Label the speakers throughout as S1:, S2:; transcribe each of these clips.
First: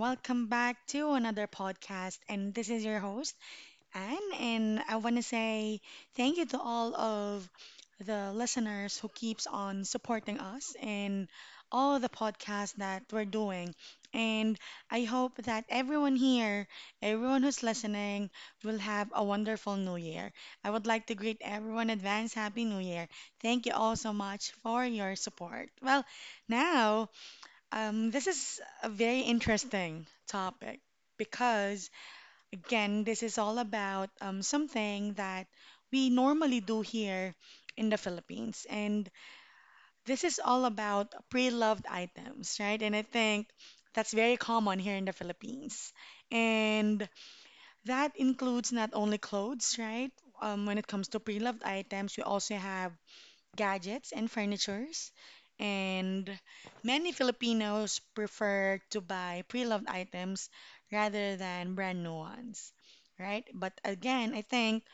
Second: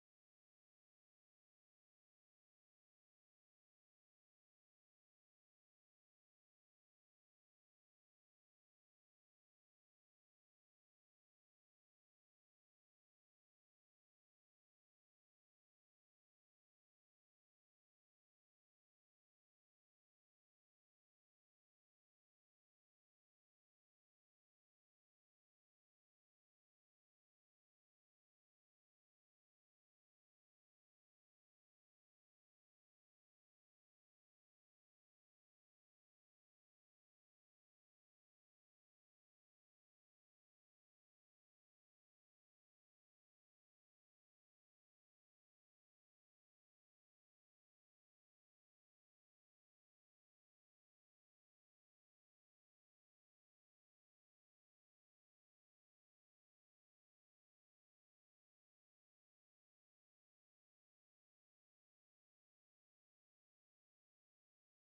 S1: Welcome back to another podcast. And this is your host, Anne. And I want to say thank you to all of the listeners who keeps on supporting us in all the podcasts that we're doing. And I hope that everyone here, everyone who's listening, will have a wonderful new year. I would like to greet everyone advance Happy New Year. Thank you all so much for your support. Well, now. This is a very interesting topic because, again, this is all about something that we normally do here in the Philippines. And this is all about pre-loved items, right? And I think that's very common here in the Philippines. And that includes not only clothes, right? When it comes to pre-loved items, we also have gadgets and furnitures. And many Filipinos prefer to buy pre-loved items rather than brand new ones, right? But again, I think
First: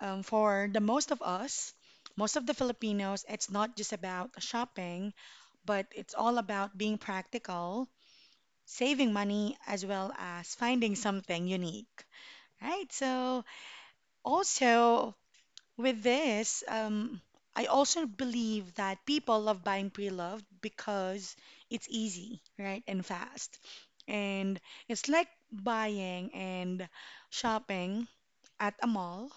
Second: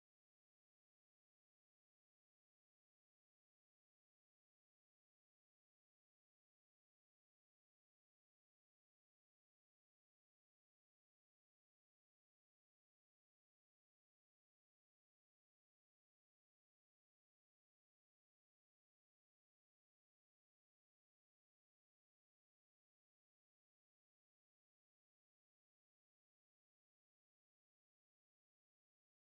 S1: for the most of us, most of the Filipinos, it's not just about shopping, but it's all about being practical, saving money, as well as finding something unique, right? So also with this, I also believe that people love buying pre-loved because it's easy, right, and fast. And it's like buying and shopping at a mall,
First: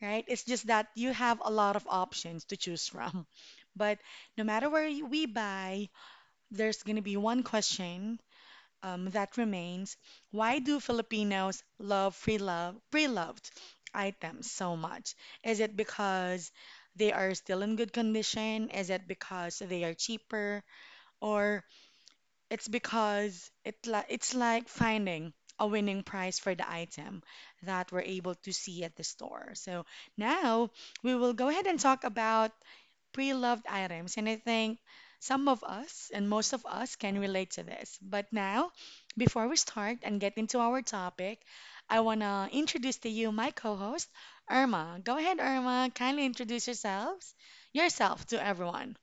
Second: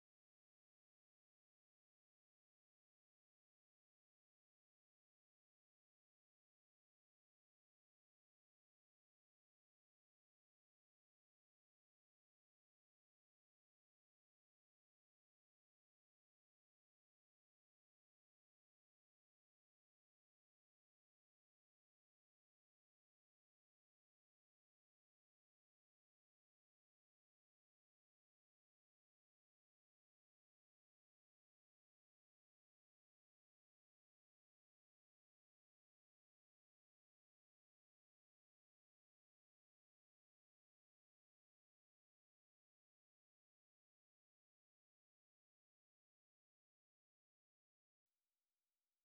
S1: right? It's just that you have a lot of options to choose from. But no matter where we buy, there's going to be one question that remains. Why do Filipinos love free love pre-loved items so much? Is it because they are still in good condition? Is it because they are cheaper? Or it's because it's like finding a winning price for the item that we're able to see at the store. So now we will go ahead and talk about pre-loved items, and I think some of us and most of us can relate to this. But now, before we start and get into our topic, I want to introduce to you my co-host, Irma. Go ahead, Irma. Kindly introduce yourself to everyone.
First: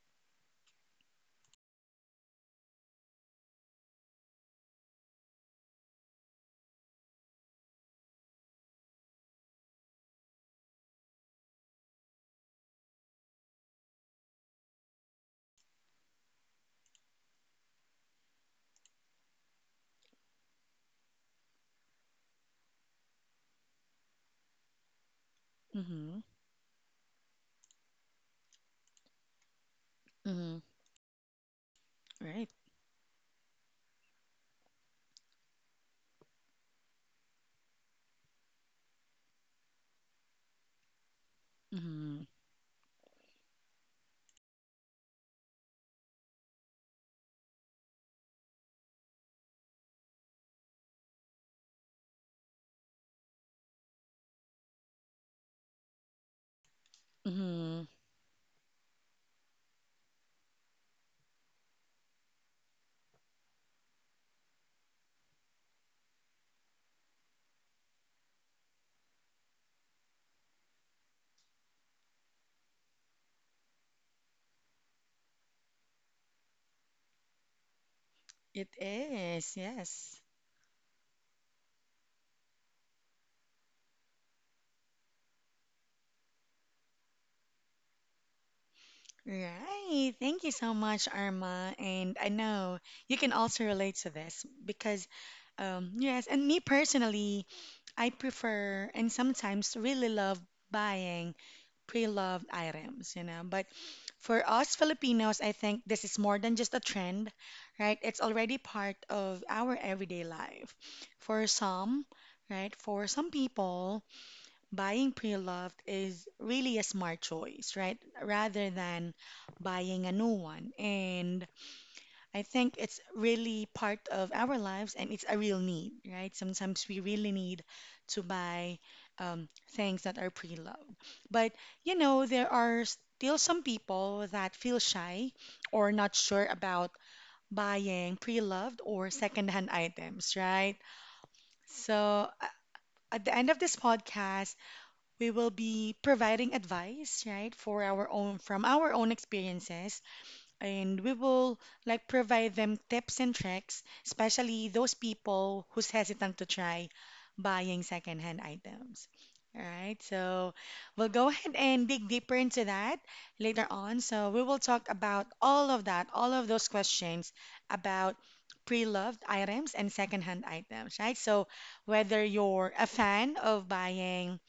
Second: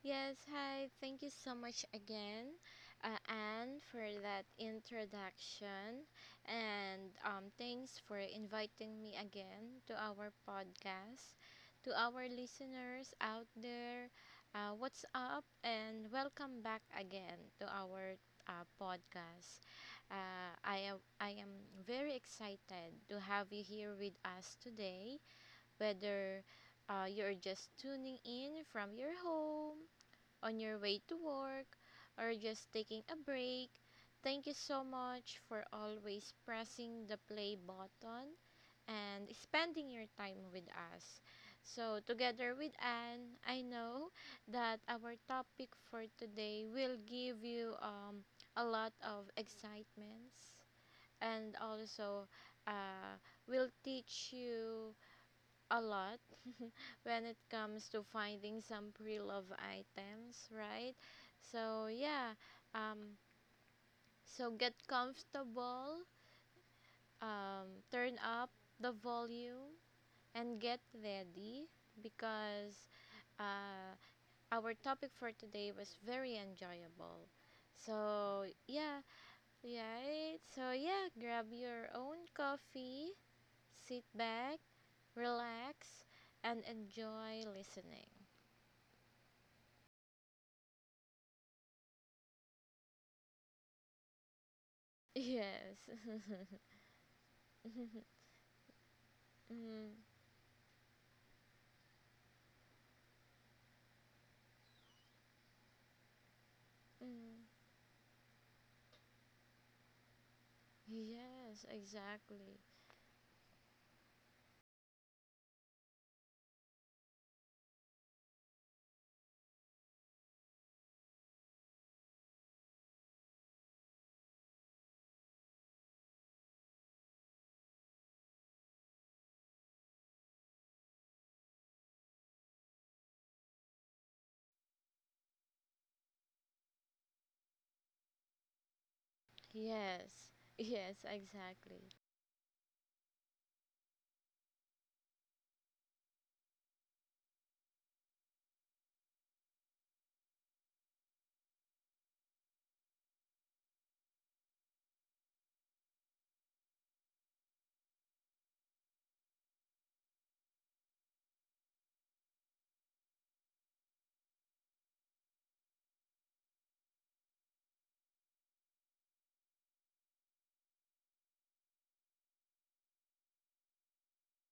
S2: Yes, hi. Thank you so much again, Anne, for that introduction. And Thanks for inviting me again to our podcast. To our listeners out there, what's up? And welcome back again to our podcast. I am very excited to have you here with us today,
S1: Mm-hmm.
S2: whether you're just tuning in from your home,
S1: Mm-hmm.
S2: on your way to work, or
S1: Right.
S2: just taking a break. Thank you so much for always pressing the play button and spending your time with us. So, together with Anne, I know that our topic for today will give you a lot of excitements, and also uh, will teach you a lot when it
S1: Mm-hmm.
S2: comes to finding some pre-love items, right? So yeah, um, so get comfortable, turn up the volume, and get ready because uh, our topic for today was very enjoyable. So
S1: It
S2: yeah,
S1: is, yes.
S2: right. So yeah, grab your own coffee, sit back, relax, and enjoy listening.
S1: Right. Thank you so much, Arma. And I know you can also relate to this because,
S2: Yes.
S1: yes, and me personally, I prefer and sometimes
S2: Mm,
S1: really love buying pre-loved items, you know. But for us Filipinos, I think this is more than just a trend,
S2: mm.
S1: right? It's already part of our everyday life. For
S2: Yes,
S1: some,
S2: exactly.
S1: right? For some people, buying pre-loved is really a smart choice, right? Rather than buying a new one. And I think it's really part of our lives and it's a real need, right? Sometimes we really need to buy things that are pre-loved. But, you know, there are still some people that feel shy or not sure about buying pre-loved or secondhand
S2: Yes,
S1: items, right?
S2: yes, exactly.
S1: So, at the end of this podcast, we will be providing advice, right, for our own from our own experiences and we will like provide them tips and tricks, especially those people who's hesitant to try buying secondhand items. All right, so we'll go ahead and dig deeper into that later on. So we will talk about all of that, all of those questions about pre-loved items and secondhand items, right? So whether you're a fan of buying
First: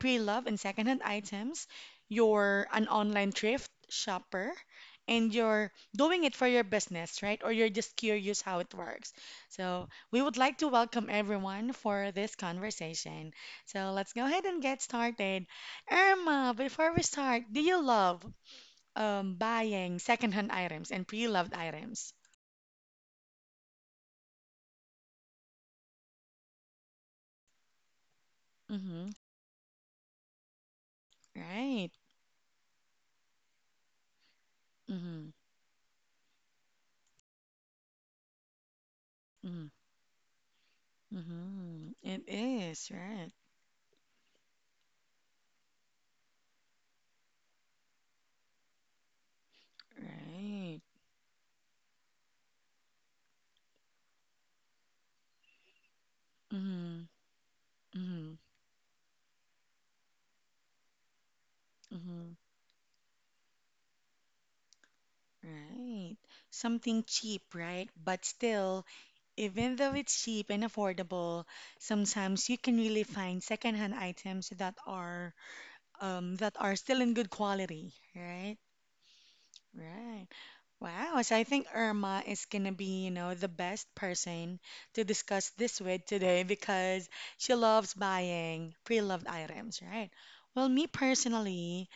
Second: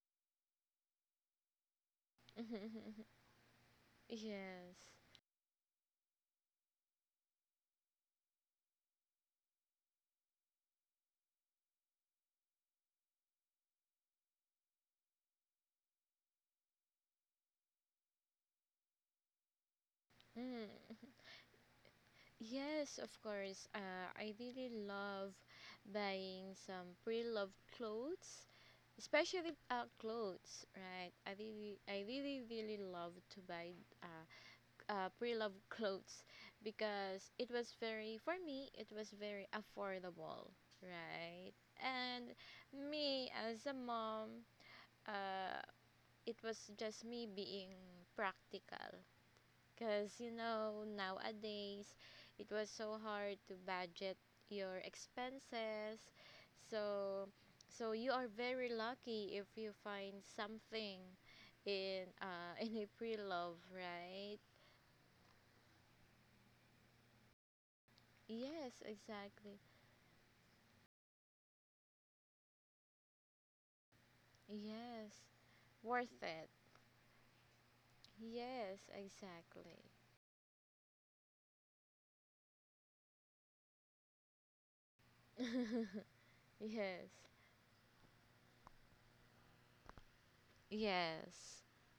S1: pre-loved and secondhand items, you're an online thrift shopper,
S2: Yes.
S1: and you're doing it for your business, right? Or you're just curious how it works. So, we would like to welcome everyone for this conversation. So, let's go ahead and get started. Irma, before we start, do you love buying secondhand items and
S2: Mm.
S1: pre-loved items?
S2: Yes, of course. I really love buying some pre-loved clothes,
S1: Mm-hmm.
S2: especially clothes, right? I really,
S1: Right.
S2: I really, really love to buy uh,
S1: Mm-hmm.
S2: pre-loved clothes because it was very for me it was very
S1: Mm-hmm.
S2: affordable, right.
S1: Mm-hmm. It
S2: And
S1: is,
S2: me
S1: right?
S2: as a mom, uh, it was just me being practical, because you
S1: Right.
S2: know nowadays it was so hard to budget your expenses.
S1: Mm-hmm.
S2: So, so you are
S1: Mm-hmm.
S2: very lucky if you find something in,
S1: Mm-hmm.
S2: in a pre-love, right.
S1: Right. Something cheap, right? But
S2: Yes,
S1: still,
S2: exactly.
S1: even though it's cheap and affordable, sometimes you can really find secondhand items
S2: Yes, worth it.
S1: that are still in good quality, right?
S2: Yes, exactly.
S1: Right. Wow. So I think Irma is gonna be, you know, the best person to discuss this with today because
S2: Yes,
S1: she loves buying pre-loved items, right? Well, me
S2: yes,
S1: personally,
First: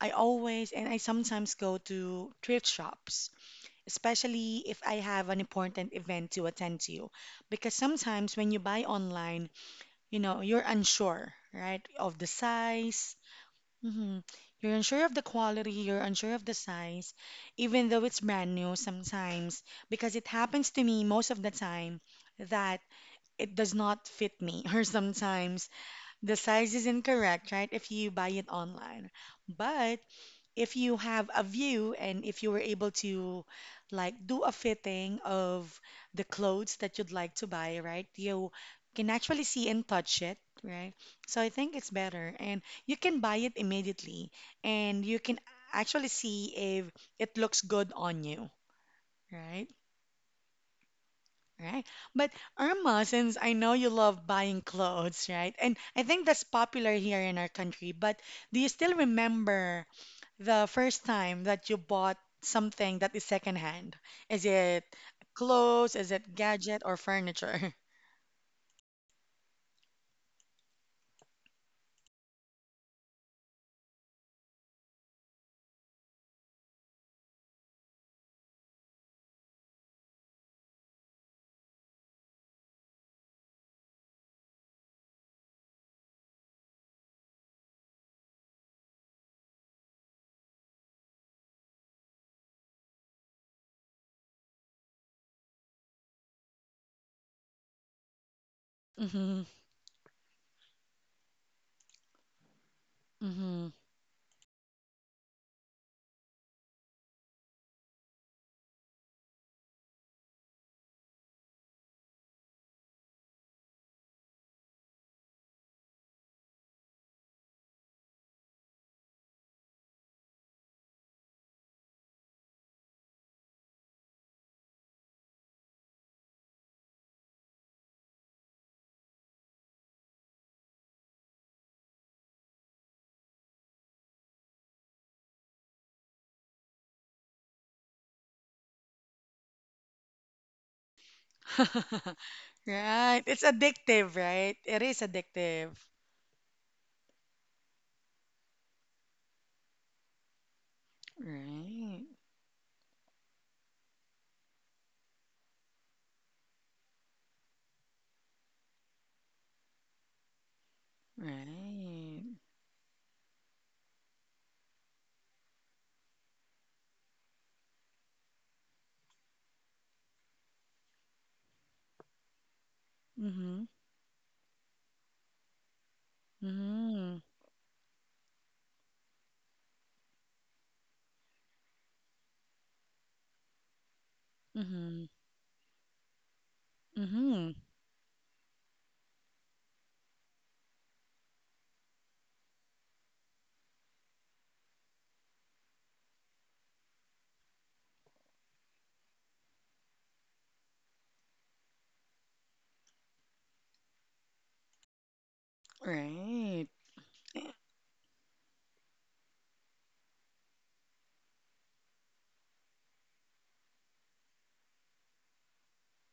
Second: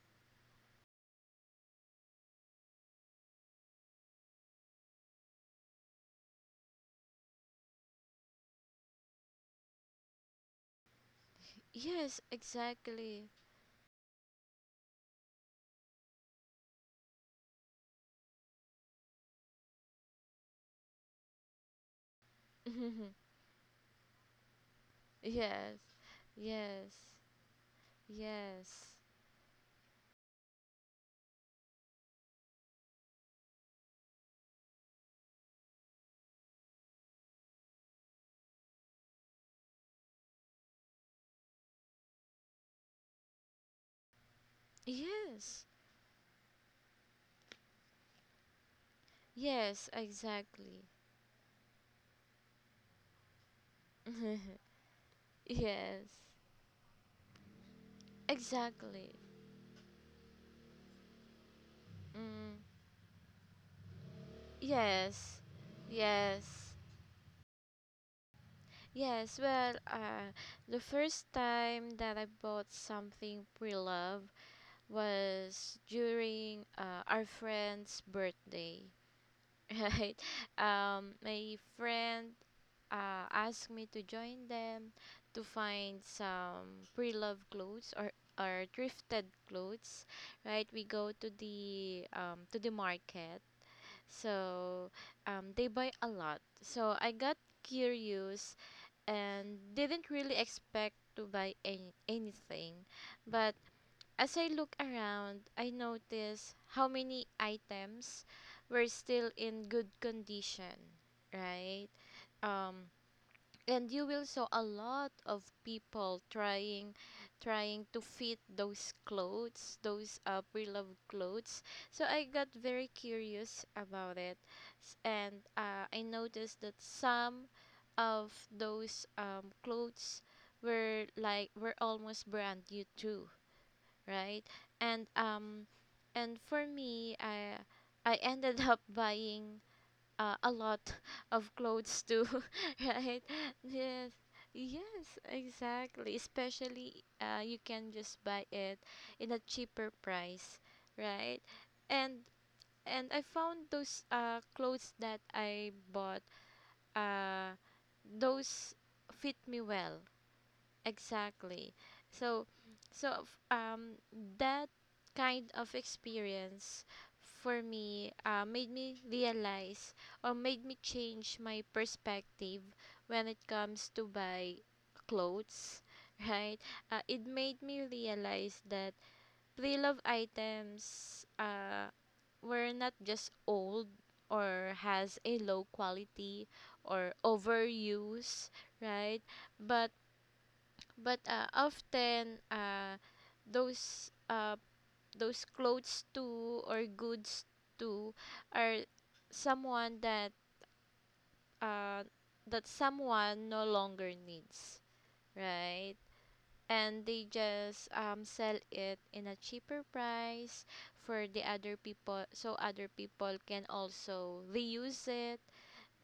S1: I always and I sometimes go to thrift shops especially if I have an important event to attend to. Because sometimes when you buy online, you know, you're unsure, right, of
S2: yes,
S1: the size.
S2: exactly.
S1: Hmm. You're unsure of the quality, you're unsure of the size, even though it's brand new sometimes. Because it happens to me most of the time that it does not fit me, or sometimes
S2: Yes,
S1: the size is
S2: yes,
S1: incorrect, right, if you buy it
S2: yes,
S1: online. But if you have a view and if you were able to like do a fitting of the clothes that you'd like to buy, right? You can actually see and touch it, right? So I think it's better and you can buy it immediately and you can
S2: yes,
S1: actually see if it looks good on you, right?
S2: yes, exactly.
S1: Right. But Irma, since I know you love buying clothes, right? And I
S2: Yes,
S1: think that's popular here in our country, but do you still
S2: exactly.
S1: remember the first time that you bought
S2: Mm,
S1: something that is secondhand? Is it
S2: yes,
S1: clothes? Is it
S2: yes.
S1: gadget or furniture?
S2: Yes, well, the first time that I bought something pre-loved was during our friend's birthday, right? My friend asked me to join them to find some pre-loved clothes or thrifted clothes, right? We go to the market, so they buy a lot. So I got curious
S1: Mm-hmm.
S2: and didn't really expect to buy anything, but
S1: Mm-hmm.
S2: as I look around, I notice how many items were still in good condition, right? Um, and you will saw a lot of people trying to fit those clothes, those pre-loved clothes. So I got very curious about it. S- and I noticed that some of those clothes were like were almost brand new too, right? And um, and for me, I ended up buying a lot of clothes too,
S1: Right.
S2: right?
S1: It's addictive,
S2: Yes,
S1: right? It is
S2: yes,
S1: addictive.
S2: exactly. Especially you can just buy it in a cheaper price, right?
S1: Right.
S2: And I found those clothes that I bought uh those fit me well. Exactly.
S1: Right.
S2: So, so, that kind of experience for me made me realize or made me change my perspective when it
S1: Mm-hmm.
S2: comes to buy clothes, right?
S1: Mm-hmm.
S2: It made me realize that pre-love items were not just old or
S1: Mm-hmm.
S2: has a low quality or
S1: Mm-hmm.
S2: overuse, right? But but often, those uh, those clothes too or goods too are someone that uh, that someone no longer needs, right.
S1: Right.
S2: And they just sell it in a cheaper price for the other people so other people can also reuse it,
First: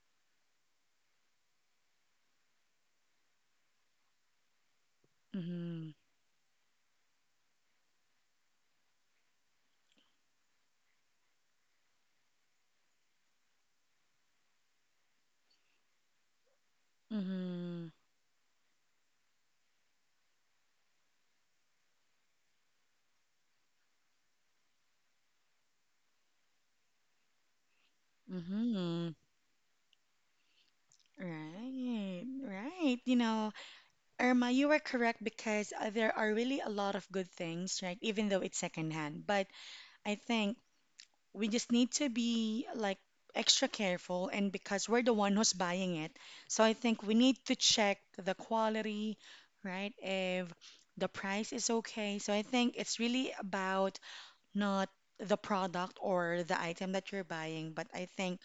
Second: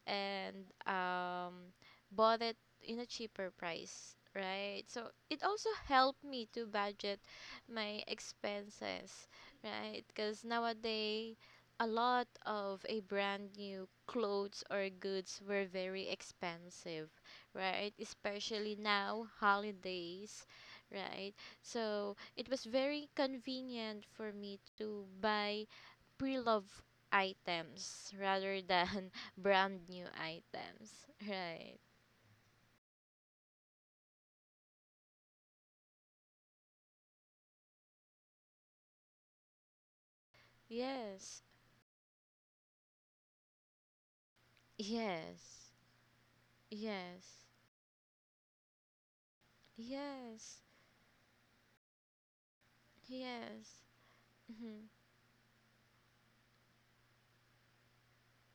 S2: and um, bought it in a cheaper price, right? So it also
S1: Mm-hmm.
S2: helped me to budget my expenses, right? Because nowadays, a lot of a brand new clothes or goods were very expensive,
S1: Mm-hmm.
S2: right? Especially now, holidays, right? So it was very convenient for me to buy pre-loved items rather than
S1: Mm-hmm.
S2: brand new items. Right.
S1: Right. Right. You know, Irma, you are correct because there are really a lot of good things, right? Even though it's secondhand. But I think
S2: Yes.
S1: we just need to be like extra careful, and because we're the one who's
S2: Yes.
S1: buying it. So I think we
S2: Yes.
S1: need to check the quality, right?
S2: Yes.
S1: If the price is okay. So I think it's really
S2: Yes.
S1: about
S2: Mhm.
S1: not the product or the item that you're buying, but I think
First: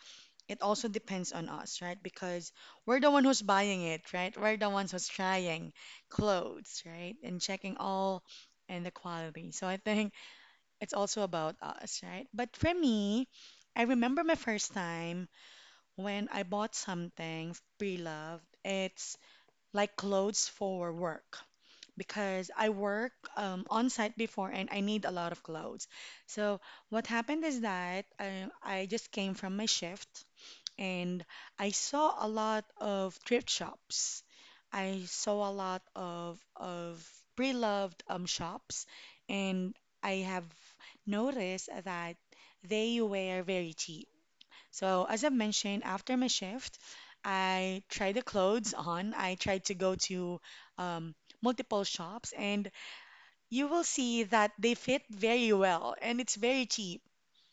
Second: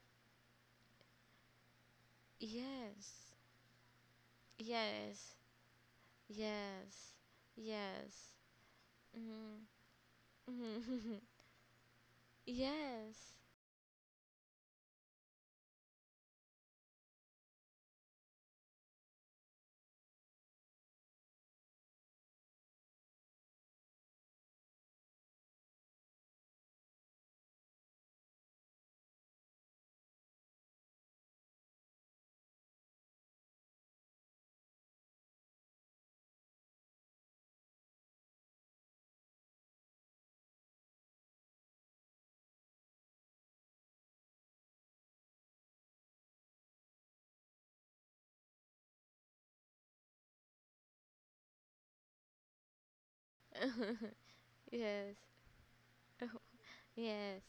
S1: it also depends on us, right? Because we're the one
S2: Yes.
S1: who's buying it, right? We're the ones who's
S2: Yes.
S1: trying clothes,
S2: Yes.
S1: right? And checking all
S2: Yes.
S1: and the quality.
S2: Mhm.
S1: So I think
S2: Mhm.
S1: it's also about us, right? But for me,
S2: Yes.
S1: I remember my first time when I bought something pre-loved. It's like clothes for work because I work on site before and I need a lot of clothes. So what happened is that I just came from my shift and I saw a lot of thrift shops. I saw a lot of pre-loved shops, and I have noticed that they were very cheap. So as I mentioned, after my shift, I tried the clothes on. I tried to go to um, multiple shops, and you will see that they fit
S2: Yes.
S1: very well, and it's very cheap.
S2: Yes.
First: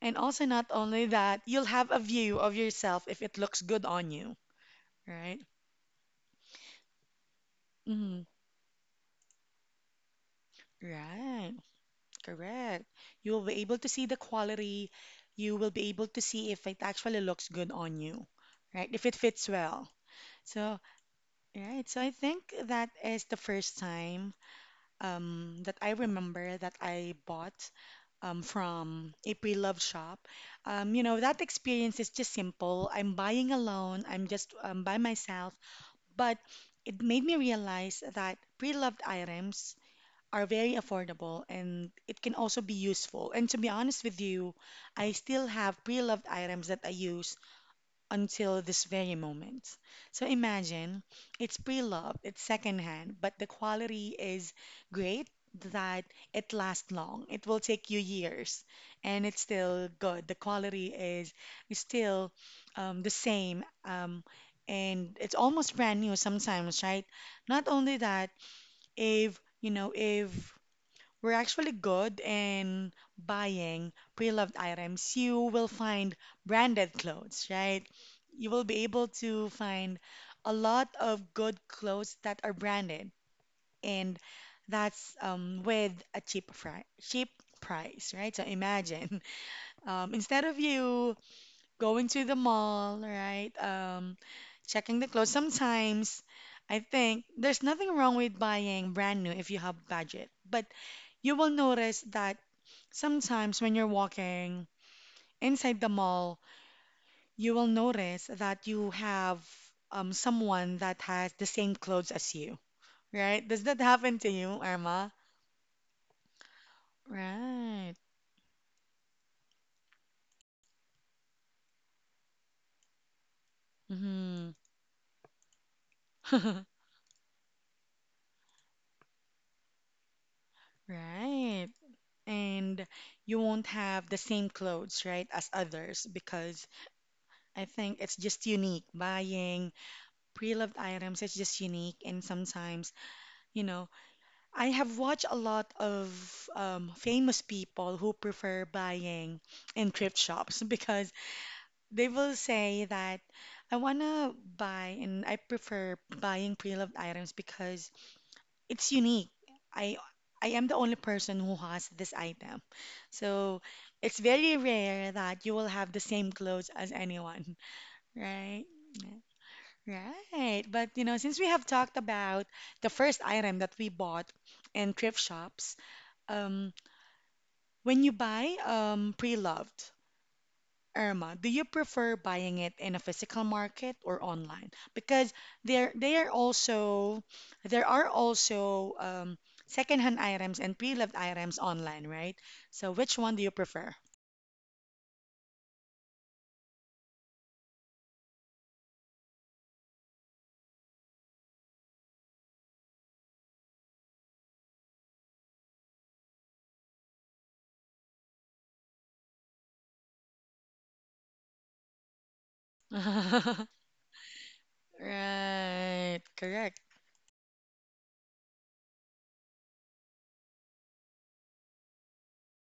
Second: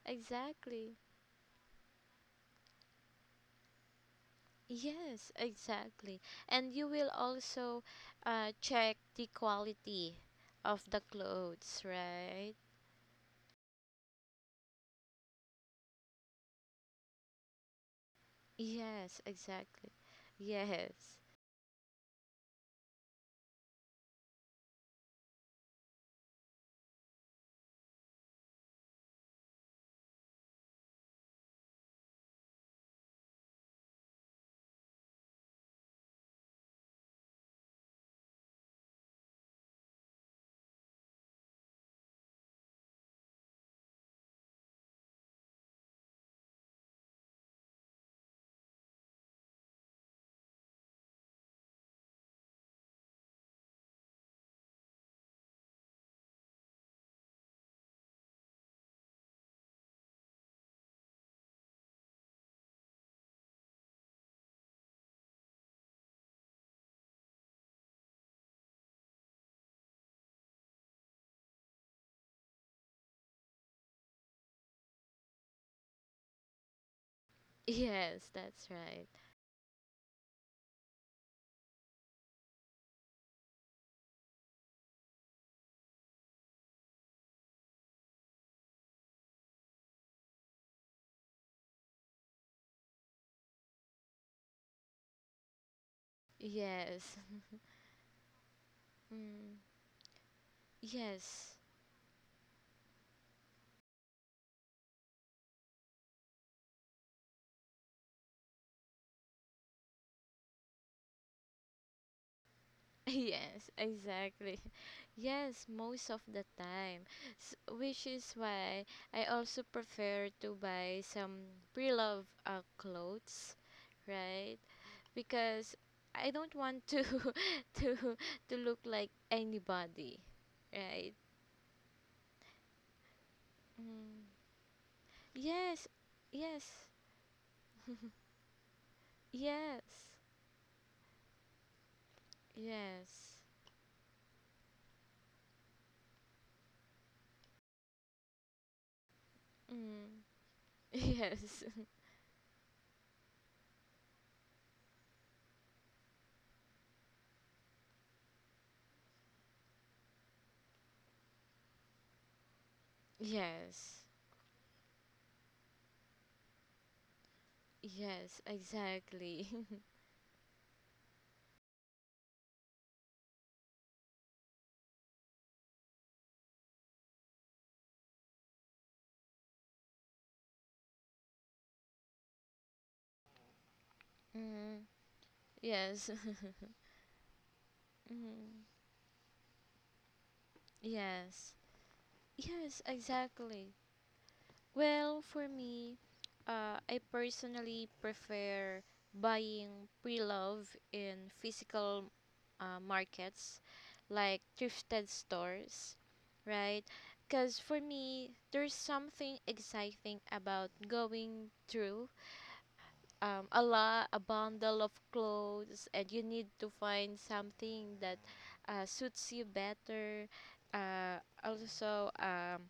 S1: And also, not
S2: Exactly.
S1: only that, you'll have a view of yourself if it looks good on you,
S2: Yes,
S1: right?
S2: exactly. And you will also
S1: Mm,
S2: check the quality of the
S1: right,
S2: clothes, right?
S1: correct. You will be able to see the quality. You will be able to see if it actually looks good on you, right? If it
S2: Yes,
S1: fits well.
S2: exactly.
S1: So,
S2: Yes.
S1: right. So I think that is the first time that I remember that I bought from a pre-loved shop. You know, that experience is just simple. I'm buying alone. I'm just by myself. But it made me realize that pre-loved items are very affordable and it can also be useful. And to be honest with you, I still have pre-loved items that I use until this very moment. So imagine it's pre-loved, it's secondhand, but the quality is great that it lasts long. It will take you years and it's still good. The quality is still the same and it's almost brand new sometimes, right? Not only that, if you know, if we're actually good in buying pre-loved items. You will find branded clothes, right?
S2: Yes,
S1: You will
S2: that's
S1: be able
S2: right.
S1: to find a lot of good clothes that are branded, and that's with a cheap price, right? So imagine, instead of you going to the mall, right? Checking the clothes. Sometimes I
S2: Yes.
S1: think there's nothing wrong with buying brand new if you
S2: Mm.
S1: have budget, but you will
S2: Yes.
S1: notice that sometimes when you're walking inside the mall, you will notice that you have someone that has the same clothes as you, right? Does
S2: Yes,
S1: that happen to you,
S2: exactly.
S1: Irma?
S2: Yes, most of the time. S
S1: Right.
S2: Which is why I also prefer to buy some pre-loved clothes,
S1: Mm-hmm.
S2: right? Because I don't want to to to look like anybody, right?
S1: Right. And you won't have the
S2: Mm.
S1: same clothes, right, as
S2: Yes.
S1: others because
S2: Yes.
S1: I think it's just unique. Buying
S2: Yes.
S1: pre-loved items is just unique, and sometimes,
S2: Yes.
S1: you know, I have watched a lot of famous people who prefer buying in thrift
S2: Mm.
S1: shops because
S2: Yes.
S1: they will say that I wanna buy and I prefer buying pre-loved items because it's unique. I I am the only person who has this item. So
S2: Yes.
S1: it's very rare that you will have the same clothes as anyone,
S2: Yes,
S1: right?
S2: exactly.
S1: Yeah. Right. But you know, since we have talked about the first item that we bought in thrift shops, um, when you buy pre-loved, Irma, do you prefer buying it in a physical market or online?
S2: Mm.
S1: Because there
S2: Yes.
S1: they are also there are
S2: Mm.
S1: also secondhand items and pre-loved items
S2: Yes.
S1: online, right?
S2: Yes,
S1: So which one do you
S2: exactly.
S1: prefer?
S2: Well, for me, I personally prefer buying pre-love in physical markets like thrifted stores, right? Because for me, there's something exciting about going through a bundle of clothes, and
S1: Right,
S2: you need to
S1: correct.
S2: find something that suits you better. Uh, also,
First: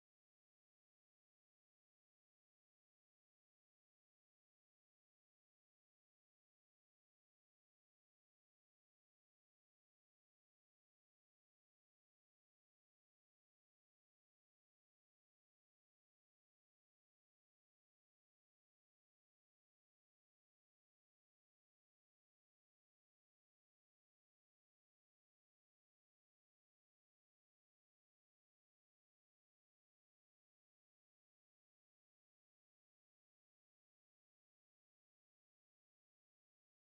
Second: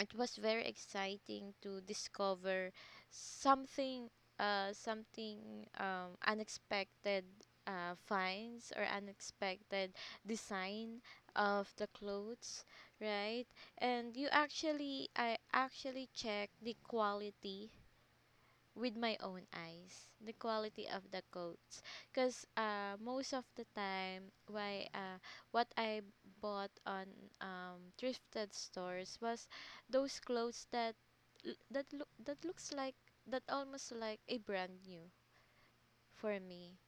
S2: it was very exciting to discover something, unexpected finds or unexpected design of the clothes, right? I actually check the quality with my own eyes, the quality of the coats, because most of the time why what I bought on thrifted stores was those clothes that looks like that almost like a brand new for me.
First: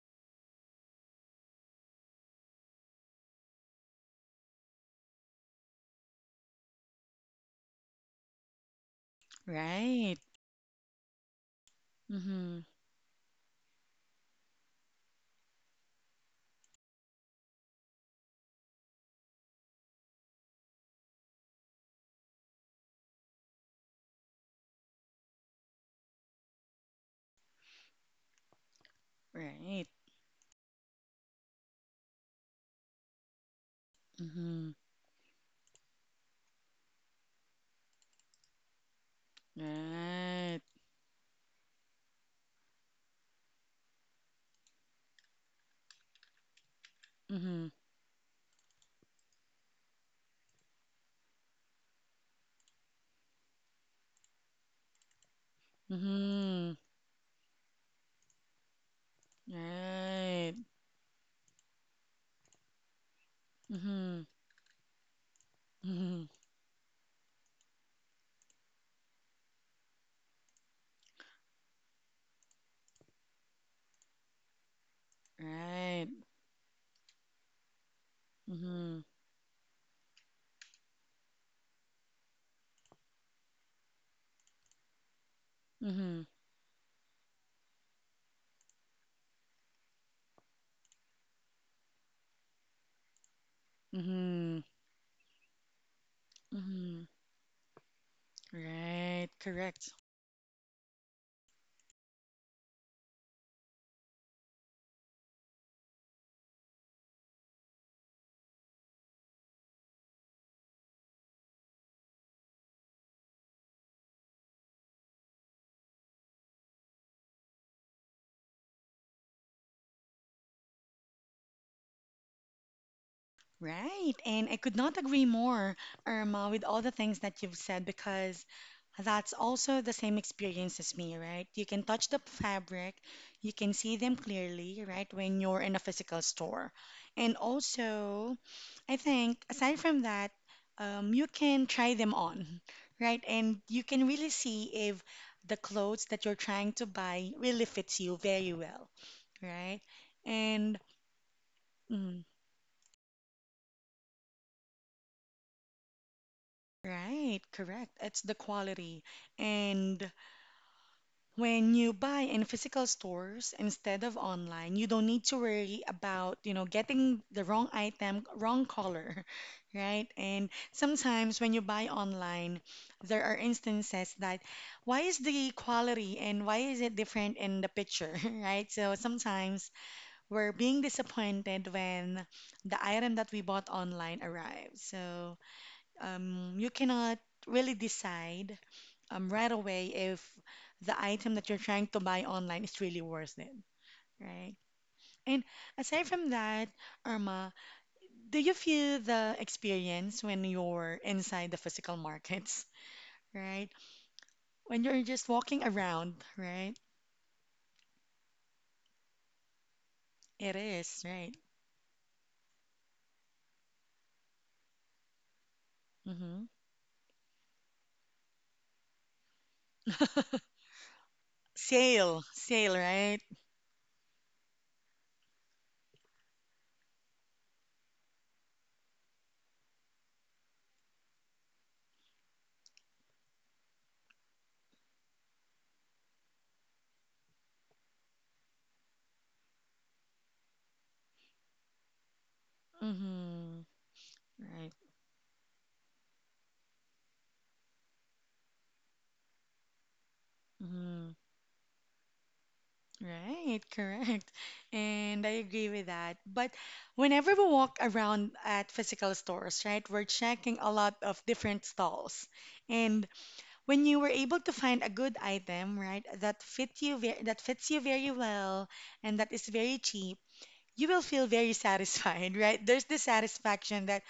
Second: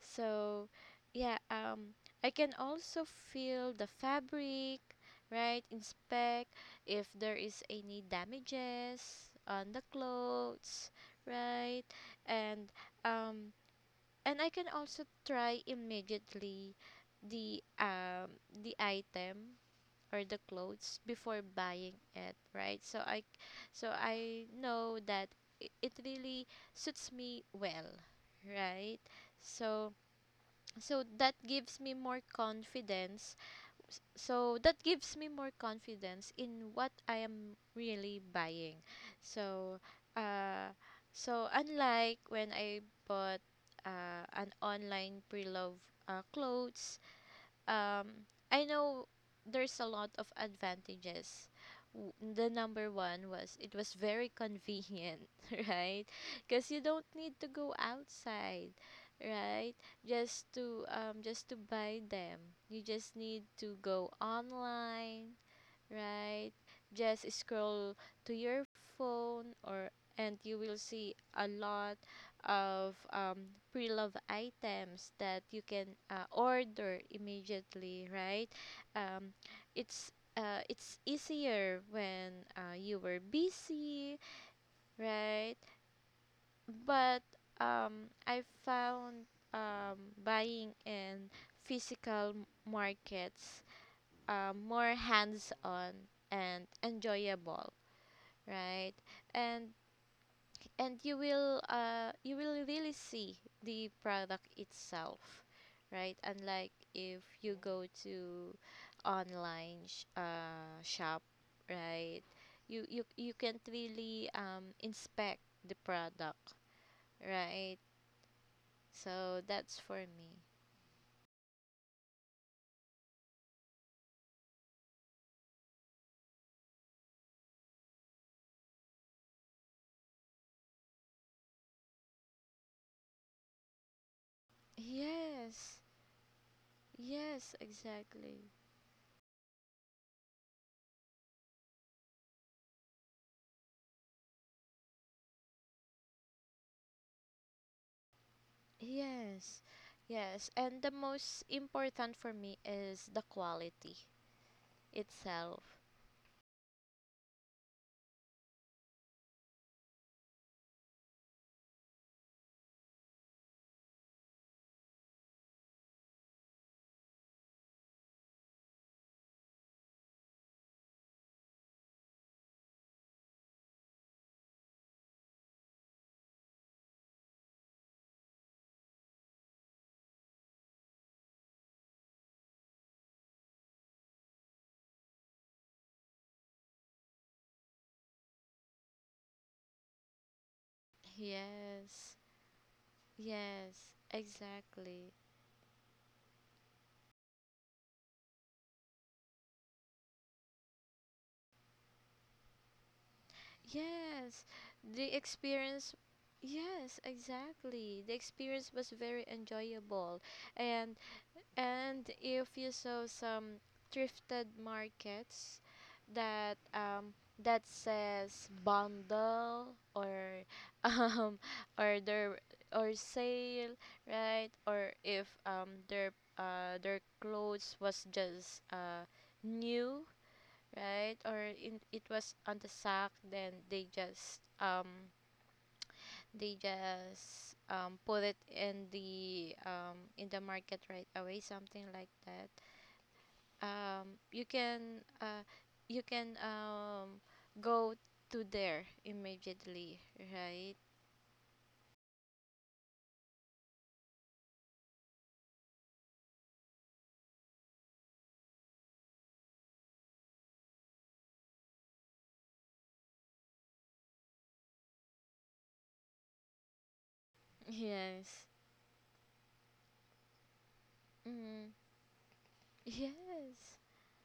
S2: So, yeah, I can also feel the fabric, right? Inspect if there is any damages on the
S1: Right.
S2: clothes, right?
S1: Mm-hmm.
S2: And um, and I can also try immediately the um the item or the clothes before buying it, right? So I know that it really suits me well, right?
S1: Right.
S2: So so that gives me more confidence S- so
S1: Mm-hmm.
S2: that gives me more confidence in what I am really buying. So,
S1: Right.
S2: uh unlike when I bought an online pre-love clothes,
S1: Mm-hmm.
S2: um I know there's a lot of advantages. The number one was it was very convenient, right? Because
S1: Mm-hmm.
S2: you don't need to go outside, right?
S1: Right.
S2: Just to buy them. You just need to go
S1: Mm-hmm.
S2: online,
S1: Mm-hmm.
S2: right? Just scroll to your phone, or and you will see a lot of pre-love items that you can
S1: Right.
S2: order immediately, right?
S1: Mm-hmm.
S2: Um, it's it's easier when you were busy, right?
S1: Mm-hmm.
S2: But I found buying in physical markets
S1: Mm-hmm.
S2: more hands-on and
S1: Mm-hmm.
S2: enjoyable, right?
S1: Right,
S2: And
S1: correct.
S2: and you will really see the product itself, right? Unlike if you go to online shop, right? You can't really inspect the product, right? So that's for me.
S1: Right. And I could not agree more, Irma, with all the things that you've said because that's also the same experience as me, right? You can touch the fabric, you can see them clearly, right, when you're
S2: Yes.
S1: in a physical store. And
S2: Yes, exactly.
S1: also, I think aside from that, you can try them on, right? And you can really see if the clothes that you're trying to buy really fits you very well,
S2: Yes,
S1: right?
S2: yes. And the
S1: And
S2: most important for
S1: mm,
S2: me is the quality itself.
S1: right, correct. It's the quality. And when you buy in physical stores instead of online, you don't need to worry about, you know, getting the wrong item, wrong color, right? And sometimes when you buy online, there are instances that why is the quality and why is it different in the picture, right? So sometimes we're being disappointed when the item that we bought online arrives. So you cannot really decide right away if the item that you're trying to
S2: Yes,
S1: buy online is really worth it,
S2: yes,
S1: right?
S2: exactly.
S1: And aside from that, Irma, do you feel the experience when you're inside the physical markets, right?
S2: Yes,
S1: When
S2: the
S1: you're just walking
S2: experience.
S1: around, right?
S2: Yes, exactly. The experience was very enjoyable.
S1: It
S2: and
S1: is, right?
S2: And if you saw some thrifted markets that
S1: Mm-hmm.
S2: says bundle, or um or
S1: Sale,
S2: their
S1: sale,
S2: or
S1: right?
S2: sale, right? Or if their clothes was just new, right? Or in, it was on the sack, then they just put it in the market right away, something like that,
S1: Mm-hmm.
S2: um you can
S1: Right.
S2: uh you can go to there immediately, right.
S1: Mm-hmm. Right, correct. And I agree with that. But whenever we walk around at physical stores, right, we're checking a lot of different stalls. And when you were able to find a good item, right, that fits you very
S2: Yes.
S1: well and that is very cheap, you will feel very
S2: Mm,
S1: satisfied, right? There's the
S2: yes,
S1: satisfaction that,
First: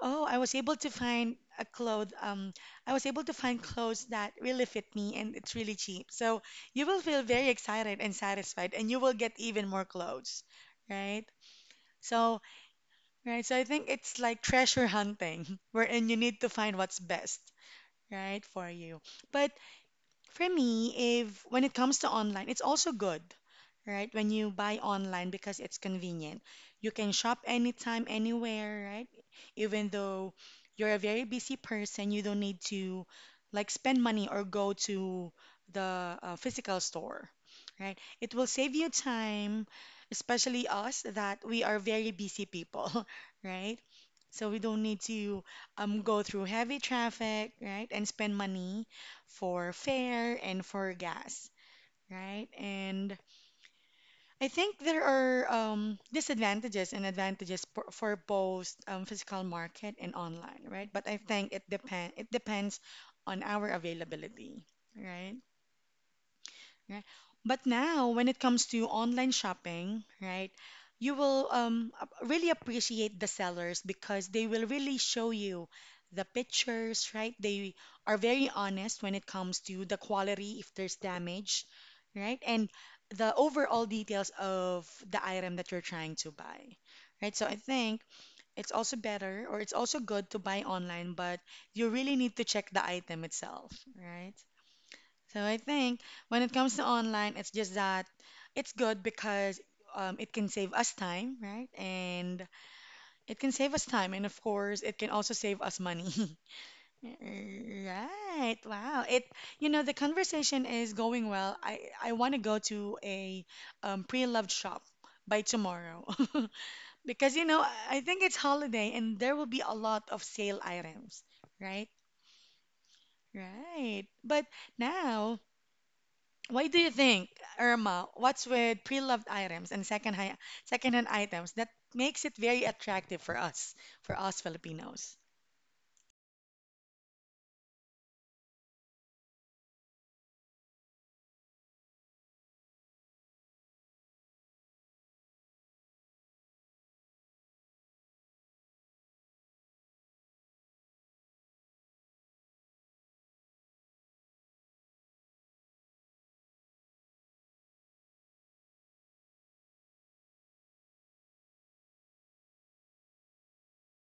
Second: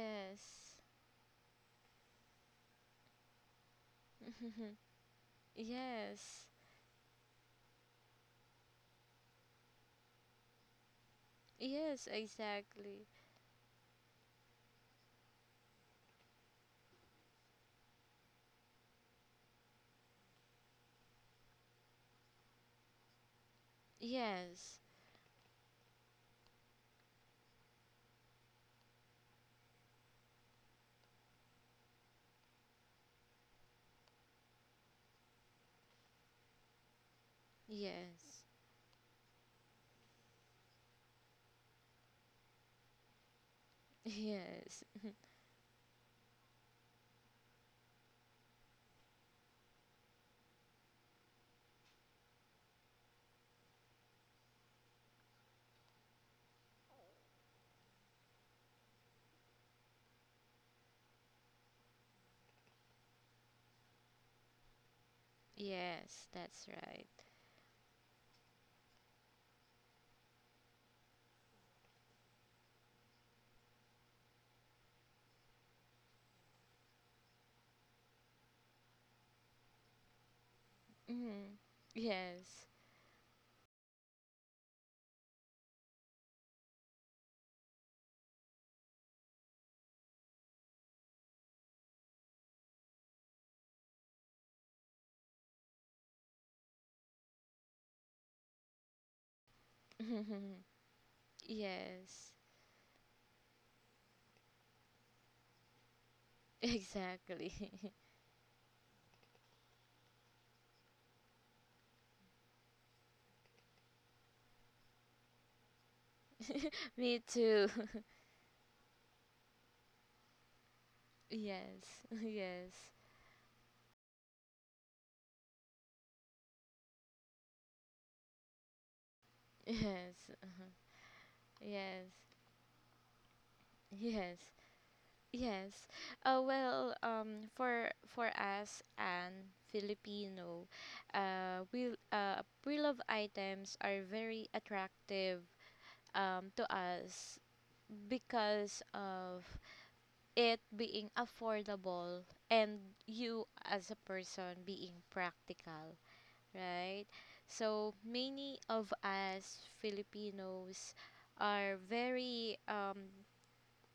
S1: oh, I was able to find a cloth. I was able to find clothes that really fit me, and it's really cheap. So
S2: Yes,
S1: you will feel very excited and satisfied, and you will get even more clothes, right?
S2: yes,
S1: So,
S2: exactly.
S1: right. So I think it's like treasure hunting, wherein you need to find what's best, right, for you. But for me, if when it comes to online, it's also good, right? When you buy
S2: Yes,
S1: online because it's convenient. You can shop anytime, anywhere, right? Even though you're a very busy person, you don't need to like spend money or go to the physical store, right? It
S2: yes.
S1: will save you time, especially us that we are very busy people, right? So we don't
S2: Yes,
S1: need to go through heavy traffic, right? And spend money for fare and for gas, right? And I think there are disadvantages and advantages for, both physical market and online, right? But I think it depends on our availability, right?
S2: yes, that's
S1: Right.
S2: right.
S1: But now, when it comes to online shopping, right, you will really appreciate the sellers because they will really show you the pictures, right? They are very honest when it comes to the quality, if there's
S2: Mm,
S1: damage, right? And
S2: yes.
S1: the overall details of the item that you're trying to buy, right? So I think it's also better or it's also good to buy online, but you really need to check the item itself, right? So I think when it comes to online, it's just that it's good because it can save us time, right?
S2: Yes,
S1: And it can save us time, and of course, it can also save us money.
S2: exactly.
S1: Right. Wow. It, you know, the conversation is going well. I want to go to a pre-loved shop by tomorrow
S2: Me
S1: because you know
S2: too.
S1: I think it's holiday and there will be a lot of sale items, right?
S2: Yes. Yes,
S1: Right. But now. Why do you think, Irma, what's with pre-loved items and
S2: yes.
S1: hand items that
S2: Yes,
S1: makes it very attractive for us
S2: yes,
S1: Filipinos,
S2: yes. Well, for us and Filipino, we pre-love items are very attractive to us because of it being affordable, and you as a person being practical, right? So many of us Filipinos are very um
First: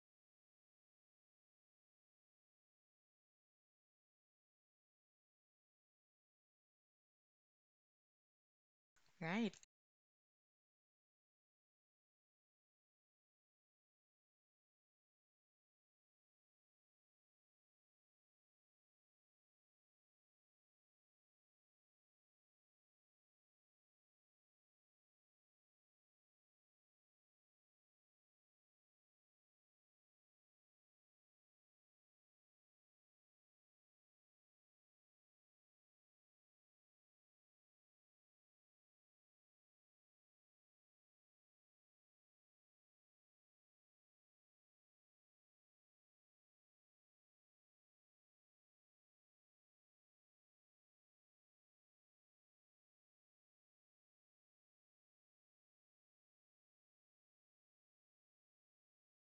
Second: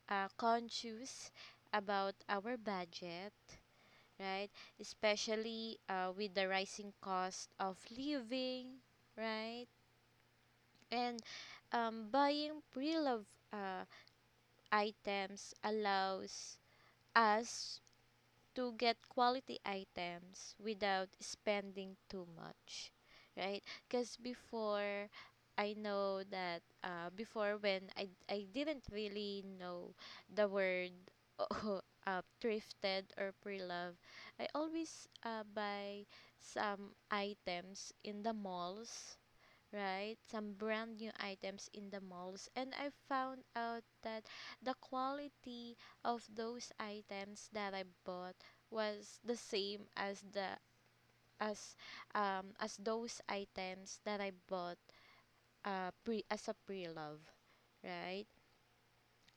S2: uh, conscious about our budget, right? Especially with the rising cost of living,
S1: right?
S2: right? And buying pre-loved uh, items allows us to get quality items without spending too much, right? Because before, I know that before when I didn't really know the word thrifted or pre-love, I always buy some items in the malls, right? Some brand new items in the malls. And I found out that the quality of those items that I bought was the same as the as as those items that I bought pre as a pre-love, right?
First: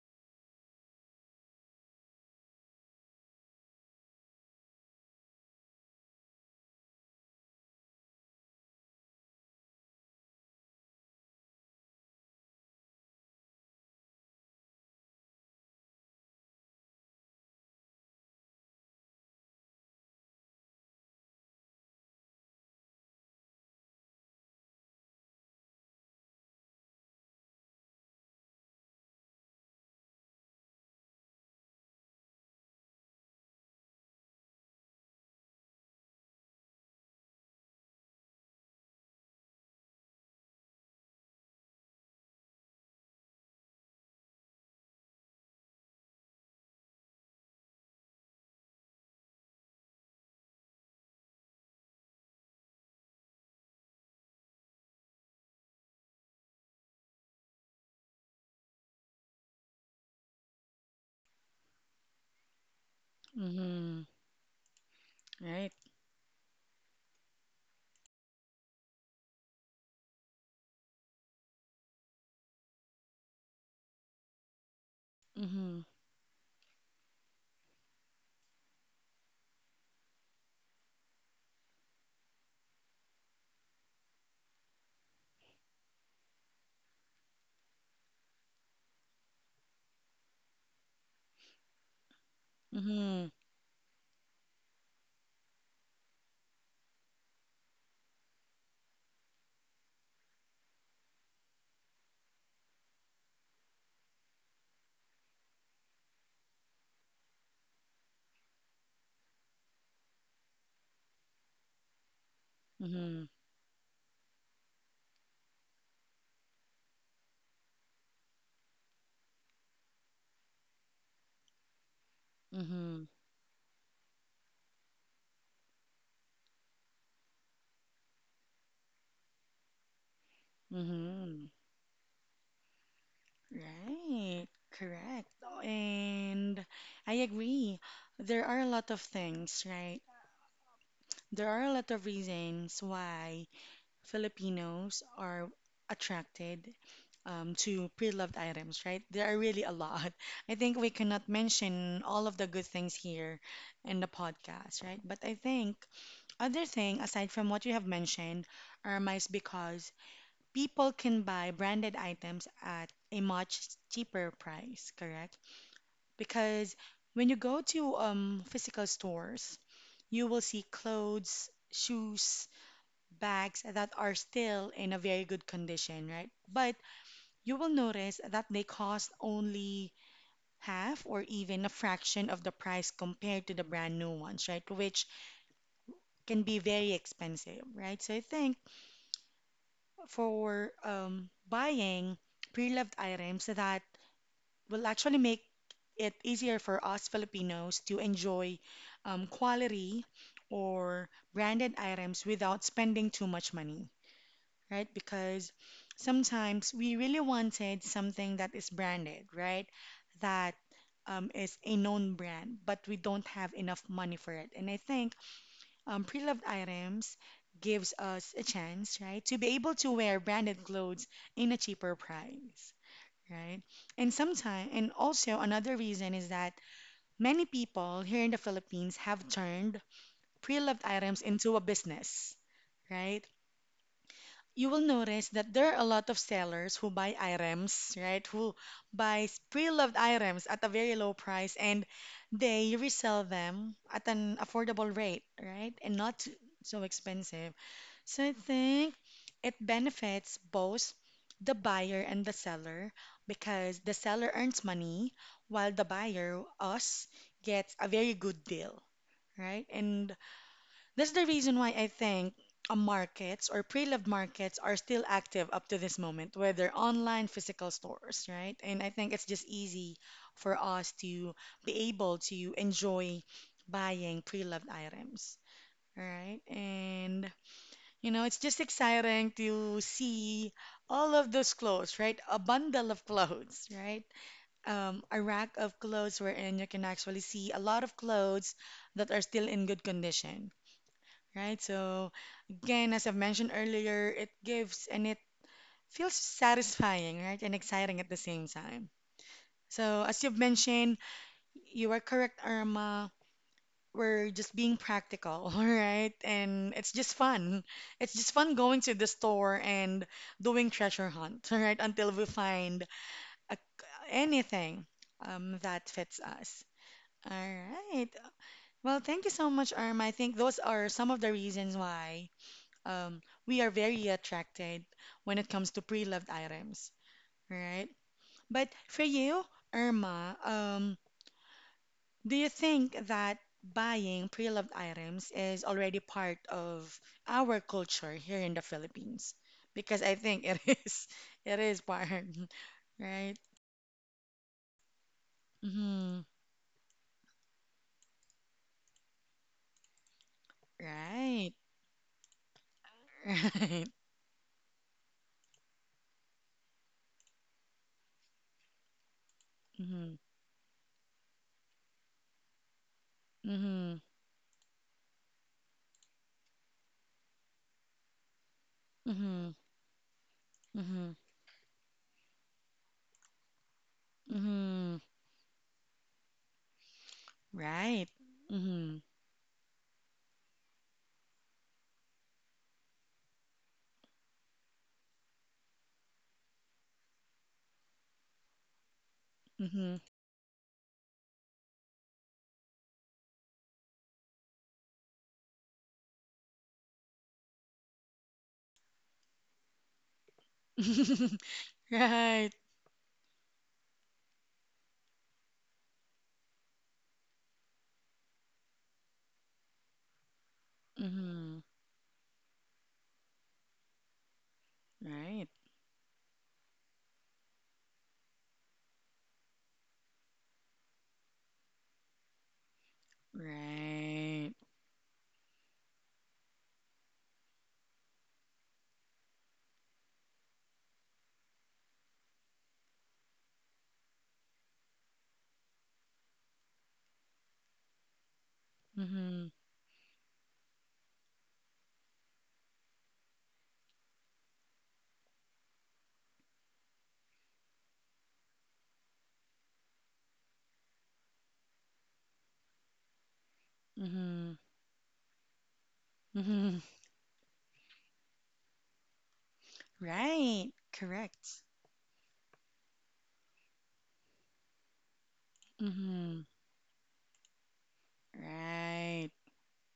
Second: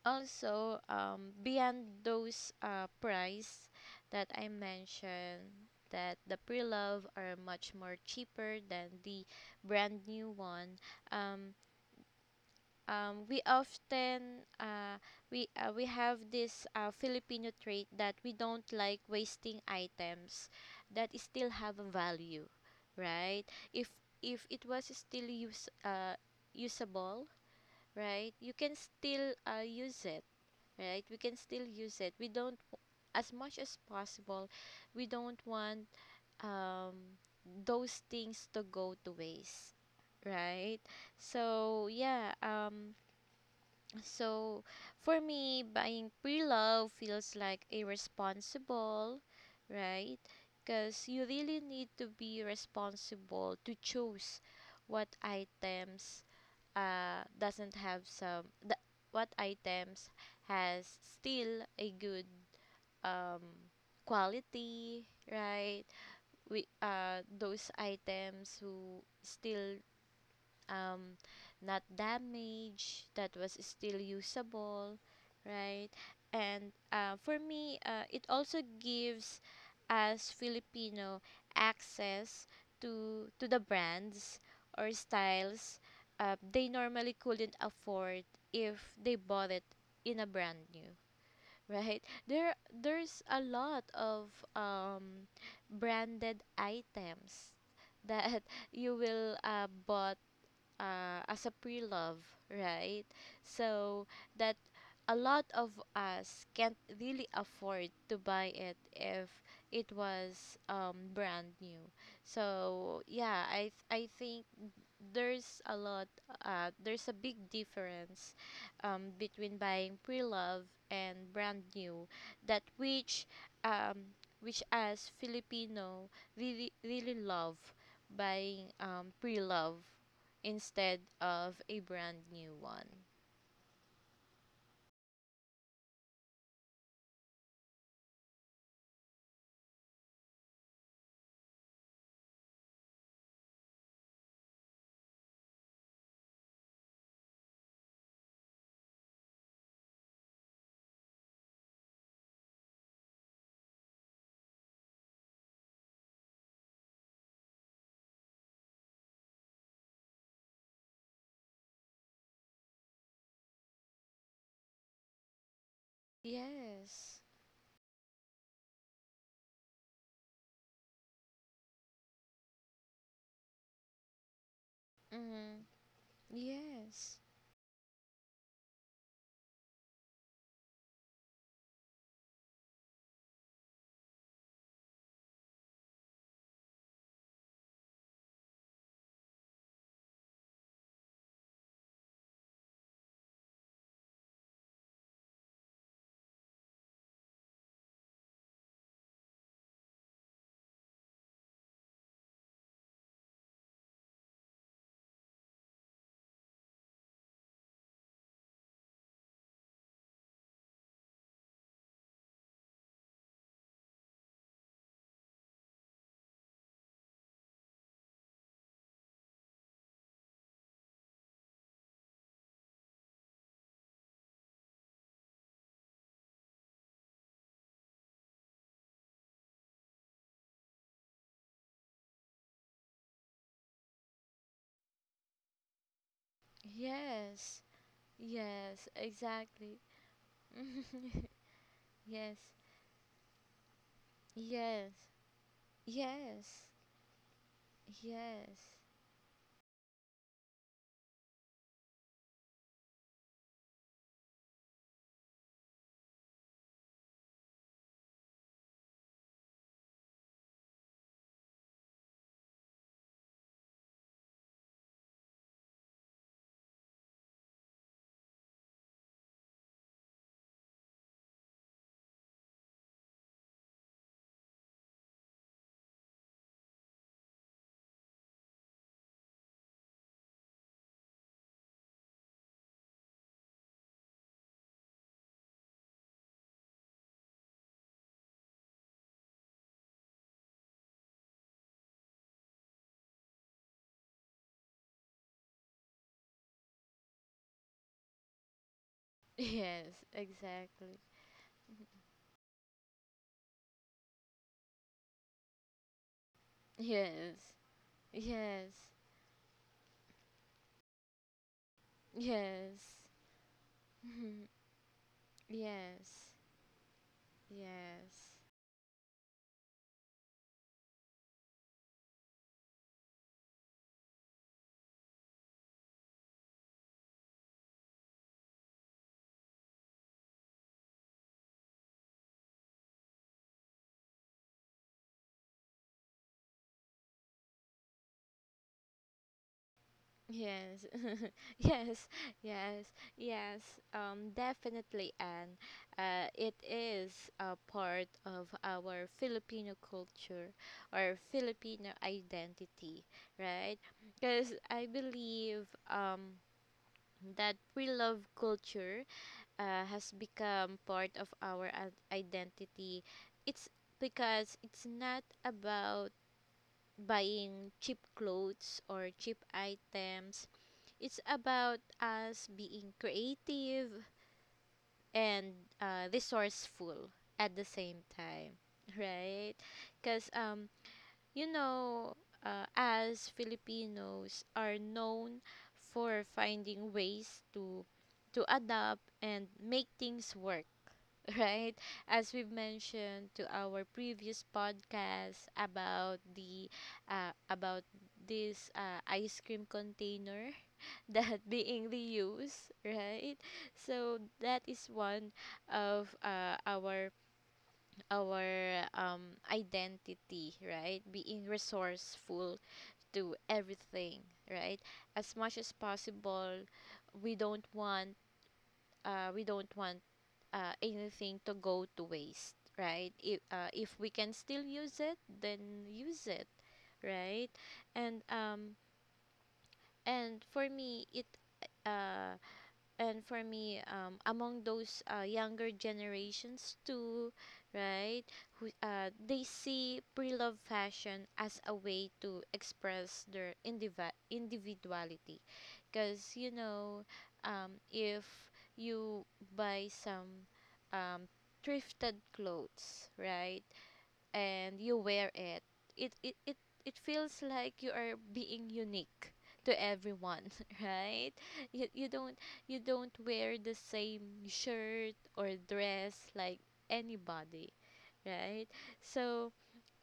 S2: Also, beyond those price that I mentioned, that the pre-love are much more cheaper than the brand new one. Um, we often we have this Filipino trait that we don't like wasting items that still have a value, right? If if it was still use usable, right? You can still use it, right? We can still use it. We don't, as much as possible, we don't want um, those things to go to waste, right. So yeah um so, for me, buying pre-love feels like irresponsible, right? Because you really need to be responsible to choose what items doesn't have some the, what items has still a good um
S1: Mm-hmm.
S2: quality,
S1: Right.
S2: right? We Those items who still um, not damaged, that was still usable,
S1: Mm-hmm.
S2: right? And for me, it also gives us Filipino access to the brands or styles they normally couldn't afford if they bought it in a brand new, right? There's
S1: Mm-hmm.
S2: a lot of um branded items that you will bought as a pre-love, right? So that a lot of us can't really afford to buy it if it was brand new. So
S1: Mm-hmm.
S2: yeah, I think there's a lot there's a big difference between buying pre-love and brand new that
S1: Mm-hmm.
S2: um, which as Filipino really really love buying pre-love instead
S1: Mm-hmm.
S2: of a brand new one.
S1: Right, correct. And I agree. There are a lot of things, right? There are a lot of reasons why Filipinos are attracted to pre-loved items, right? There are really a lot. I think we cannot mention all of the good things here in the podcast, right? But I think other thing aside from what you have mentioned are mice because people can buy branded items at a much cheaper price, correct? Because
S2: Yes.
S1: when you go to physical stores, you will see clothes, shoes, bags that are still in a very good
S2: Mm-hmm.
S1: condition, right? But
S2: Yes,
S1: you will notice that they cost only half or even a fraction of the price compared to the brand new ones, right? Which can be very expensive, right? So I think for buying pre-loved items that will actually make it easier for us Filipinos to enjoy quality or branded items without spending too much money, right? Because sometimes we really wanted something that is branded, right? That is a known brand, but we don't have enough money for it. And I think pre-loved items gives us a chance, right, to be able to wear branded clothes in a cheaper price. Right. And sometimes, and also another reason is that many people here in the Philippines have turned pre-loved items into a business, right? You will notice that there are a lot of sellers who buy
S2: yes,
S1: items, right? Who
S2: yes,
S1: buys
S2: exactly.
S1: pre-loved items at a very low price and
S2: Yes,
S1: they resell them at an
S2: yes,
S1: affordable rate, right? And not
S2: yes,
S1: so expensive. So I
S2: yes.
S1: think it benefits both the buyer and the seller because the seller earns money while the buyer, us, gets a very good deal, right? And that's the reason why I think markets or pre-loved markets are still active up to this moment, whether online, physical stores, right? And I think it's just easy for us to be able to enjoy buying pre-loved items, right? And you know, it's just exciting to see all of those clothes, right? A bundle of clothes, right? A rack of clothes wherein you can actually see a lot of clothes that are still in good condition, right? So again, as I've mentioned earlier, it gives and it feels satisfying, right? And exciting at the same time.
S2: Yes,
S1: So, as you've
S2: exactly.
S1: mentioned, you are correct, Irma. We're just being practical, all right? And it's just
S2: Yes,
S1: fun. It's just fun
S2: yes,
S1: going to the store and doing treasure hunt, all right? Until we find
S2: yes,
S1: a, anything that fits
S2: yes,
S1: us. All right.
S2: yes,
S1: Well, thank you so much, Irma. I think those are some of the reasons why um, we are very attracted when it comes to pre-loved items, right? But for you, Irma, do you think that buying pre-loved items is already part of our culture here in the Philippines? Because I think it
S2: yes,
S1: is, it is
S2: yes,
S1: part,
S2: yes,
S1: right?
S2: yes. Definitely, and
S1: Hmm.
S2: it is a part of our Filipino culture or
S1: Right.
S2: Filipino identity, right?
S1: Right.
S2: Because I believe that we love culture has
S1: Mm-hmm.
S2: become part of our identity. It's
S1: Mm-hmm.
S2: because it's not about buying cheap clothes or cheap
S1: Mm-hmm.
S2: items.
S1: Mm-hmm.
S2: It's about us being creative
S1: Mm-hmm.
S2: and resourceful at the same
S1: Right.
S2: time,
S1: Mm-hmm.
S2: right? Because you know, as Filipinos are known for finding ways to adapt and make things work, right? As we've mentioned to our previous podcast about this ice cream container that
S1: Mm-hmm.
S2: being
S1: Right.
S2: reused, right? So that is one of our identity, right? Being
S1: Mm-hmm.
S2: resourceful to everything, right? As
S1: Right.
S2: much as possible, we don't want we don't want anything to go to waste, right? If we can
S1: Right.
S2: still use it, then use it, right? And um, and for me, it uh, and for me among those younger generations too, right? Who they
S1: Mm-hmm.
S2: see pre-love fashion as a way to express their individuality, because if you buy some um thrifted clothes, right?
S1: Mm-hmm.
S2: And you wear it, it it it,
S1: Mm-hmm.
S2: it feels like you are being unique to everyone,
S1: Right.
S2: right?
S1: Correct.
S2: You don't wear the same shirt or dress
S1: Mm-hmm.
S2: like anybody, right?
S1: Right.
S2: So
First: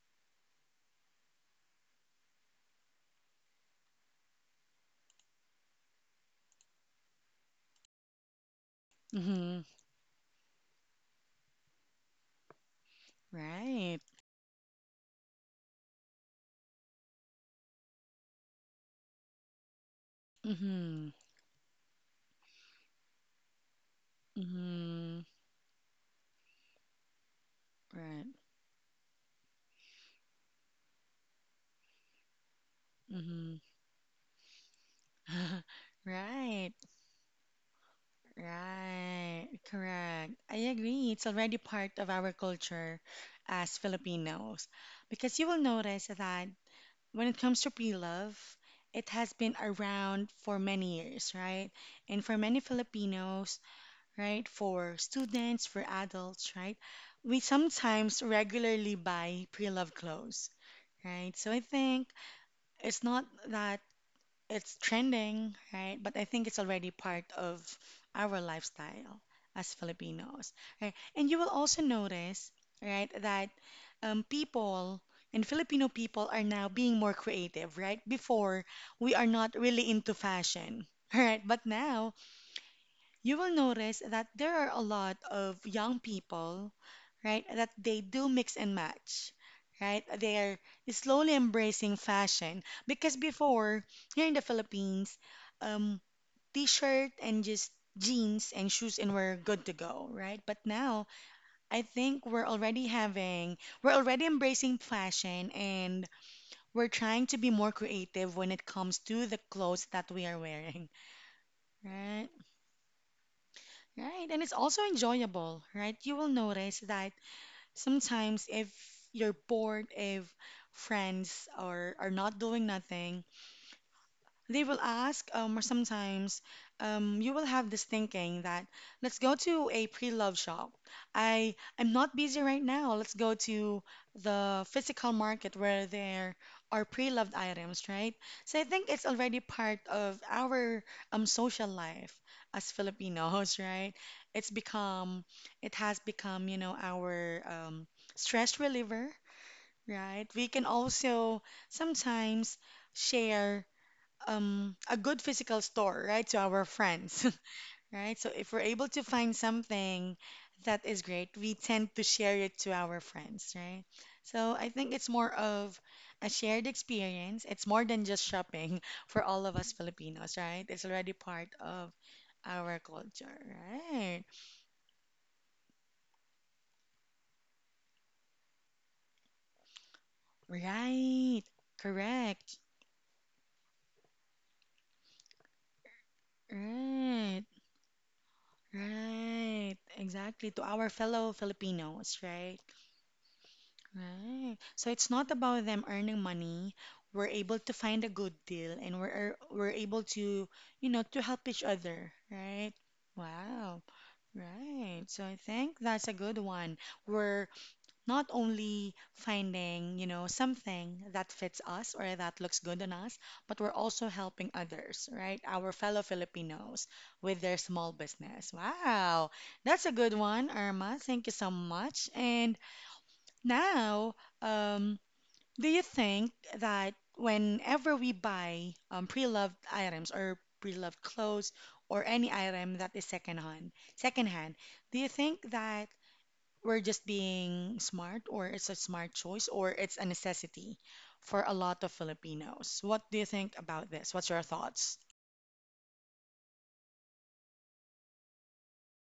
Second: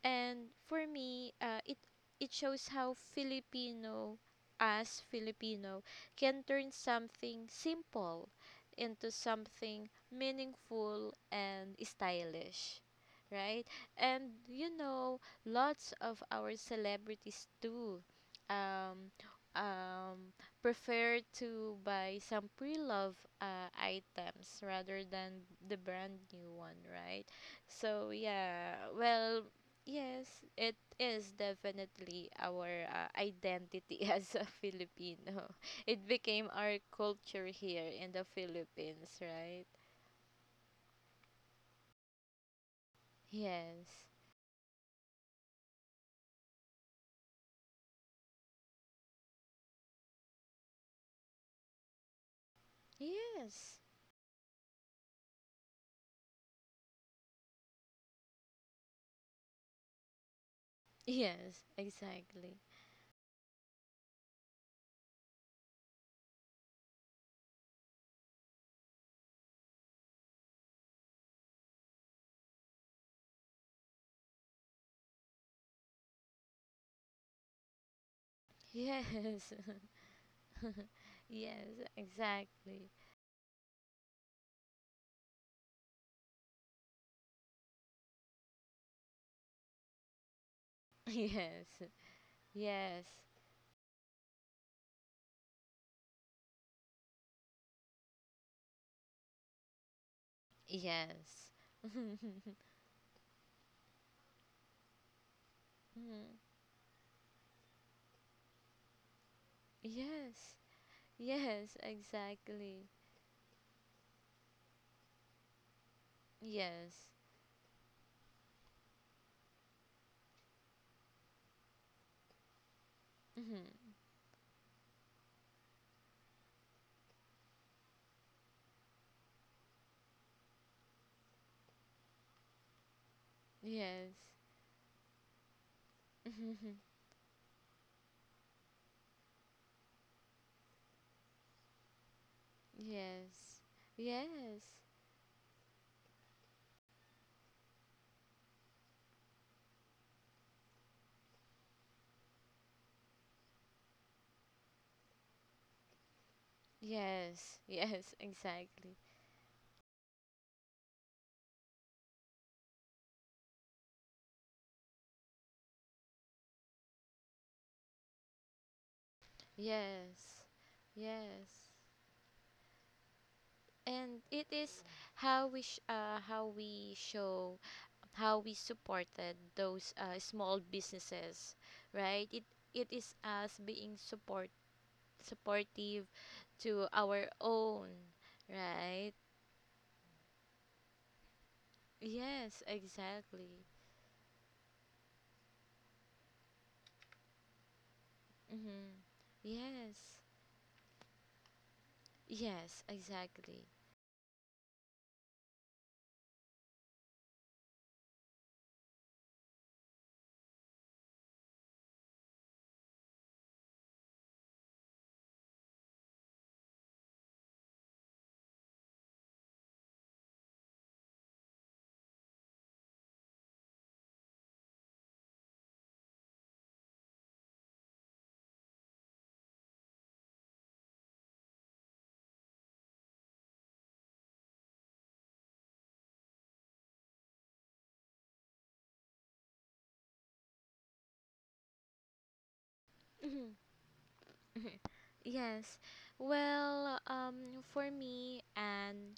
S2: and for me, it shows how Filipino as Filipino can turn something simple into
S1: Mm-hmm.
S2: something meaningful and stylish, right?
S1: Right.
S2: And you know, lots of our celebrities too. Um, um,
S1: Mm-hmm.
S2: Prefer to buy some pre-love items rather
S1: Mm-hmm.
S2: than the brand new one, right? So
S1: Right.
S2: yeah, well, yes, it is definitely our
S1: Mm-hmm.
S2: identity as a Filipino. It became
S1: Right.
S2: our culture here in the Philippines,
S1: Right.
S2: right?
S1: Correct. I agree. It's already part of our culture as
S2: Yes.
S1: Filipinos. Because you will notice that when it comes to pre-love, it has been around for many years, right? And for many Filipinos,
S2: Yes.
S1: right? For students, for adults, right? We sometimes regularly buy pre-love clothes, right? So I
S2: Yes,
S1: think
S2: exactly.
S1: it's not that it's trending, right? But I think it's already part of our lifestyle as Filipinos, right? And you will also notice, right, that people and Filipino people are now being more creative, right? Before, we are
S2: Yes.
S1: not really into fashion, right? But
S2: Yes,
S1: now,
S2: exactly.
S1: you will notice that there are a lot of young people, right, that they do mix and match, right? They are slowly
S2: Yes.
S1: embracing fashion
S2: Yes.
S1: because before, here in the Philippines, um, t-shirt and just jeans and shoes and we're good to go, right? But now,
S2: Yes.
S1: I think we're already having, we're already embracing fashion and
S2: Mhm.
S1: we're trying to be more creative when it comes to the clothes that we are
S2: Yes.
S1: wearing,
S2: Yes,
S1: right?
S2: exactly.
S1: Right, and it's also enjoyable, right? You will notice
S2: Yes.
S1: that sometimes if you're bored, if friends are not doing nothing,
S2: Mhm.
S1: they will ask, or sometimes you will have this thinking that let's go to a pre-loved shop. I'm not busy right now. Let's go to
S2: Yes.
S1: the physical market where there are pre-loved items, right? So I think it's already part of our social life as Filipinos,
S2: Yes.
S1: right? It's
S2: Yes.
S1: become it has become, you know, our stress reliever, right? We can also sometimes share a good physical store, right, to our friends,
S2: Yes. Yes,
S1: right? So if we're able
S2: exactly.
S1: to find something that is great, we tend to share it to our friends, right? So I think it's more of a shared experience. It's more than just shopping for all of us Filipinos,
S2: Yes.
S1: right? It's already part
S2: Yes.
S1: of our culture,
S2: And
S1: right?
S2: it is how we show how we supported those small
S1: Right.
S2: businesses, right? It
S1: Correct.
S2: it is us being supportive to our
S1: Right.
S2: own, right?
S1: Right. Exactly. To our fellow Filipinos, right?
S2: Yes, exactly.
S1: Right. So it's not about them earning money. We're able to find a good deal
S2: Mhm.
S1: and we're able
S2: Yes.
S1: to, to help each other, right?
S2: Yes, exactly.
S1: Wow. Right. So I think that's a good one. We're not only finding, something that fits us or that looks good on us, but we're also helping others, right? Our fellow Filipinos with their small business. Wow. That's a good one, Irma. Thank you so much. And now, um, do you think that whenever we buy pre-loved items or pre-loved clothes or any item that is secondhand, secondhand, do you think that we're just being smart or it's a smart choice or it's a necessity for a lot of Filipinos? What do you think about this? What's your
S2: Mhm.
S1: thoughts?
S2: Yes. Well, for me, and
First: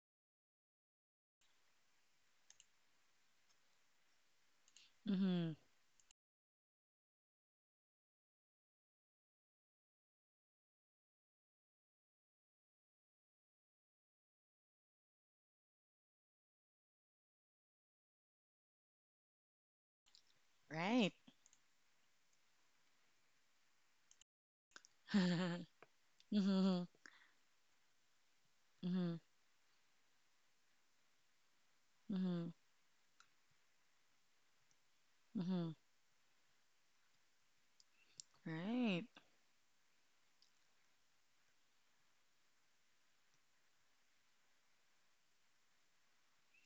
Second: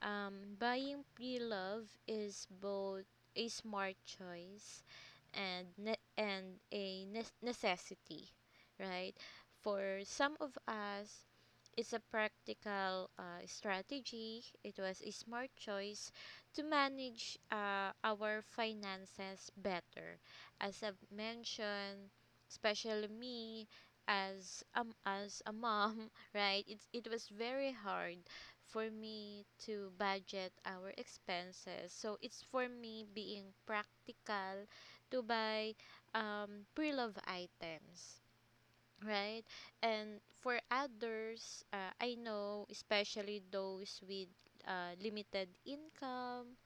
S2: buying pre-love is both a smart choice
S1: Mm-hmm.
S2: and a necessity, right? For some of us, it's a practical strategy. It was a smart choice to manage our finances better. As I've
S1: Right.
S2: mentioned, especially me as a mom, right?
S1: Mm-hmm.
S2: It was very hard for
S1: Mm-hmm.
S2: me to budget our expenses. So it's
S1: Mm-hmm.
S2: for me being practical to
S1: Mm-hmm.
S2: buy pre-love items,
S1: Right.
S2: right? And for others, I know, especially those with limited income,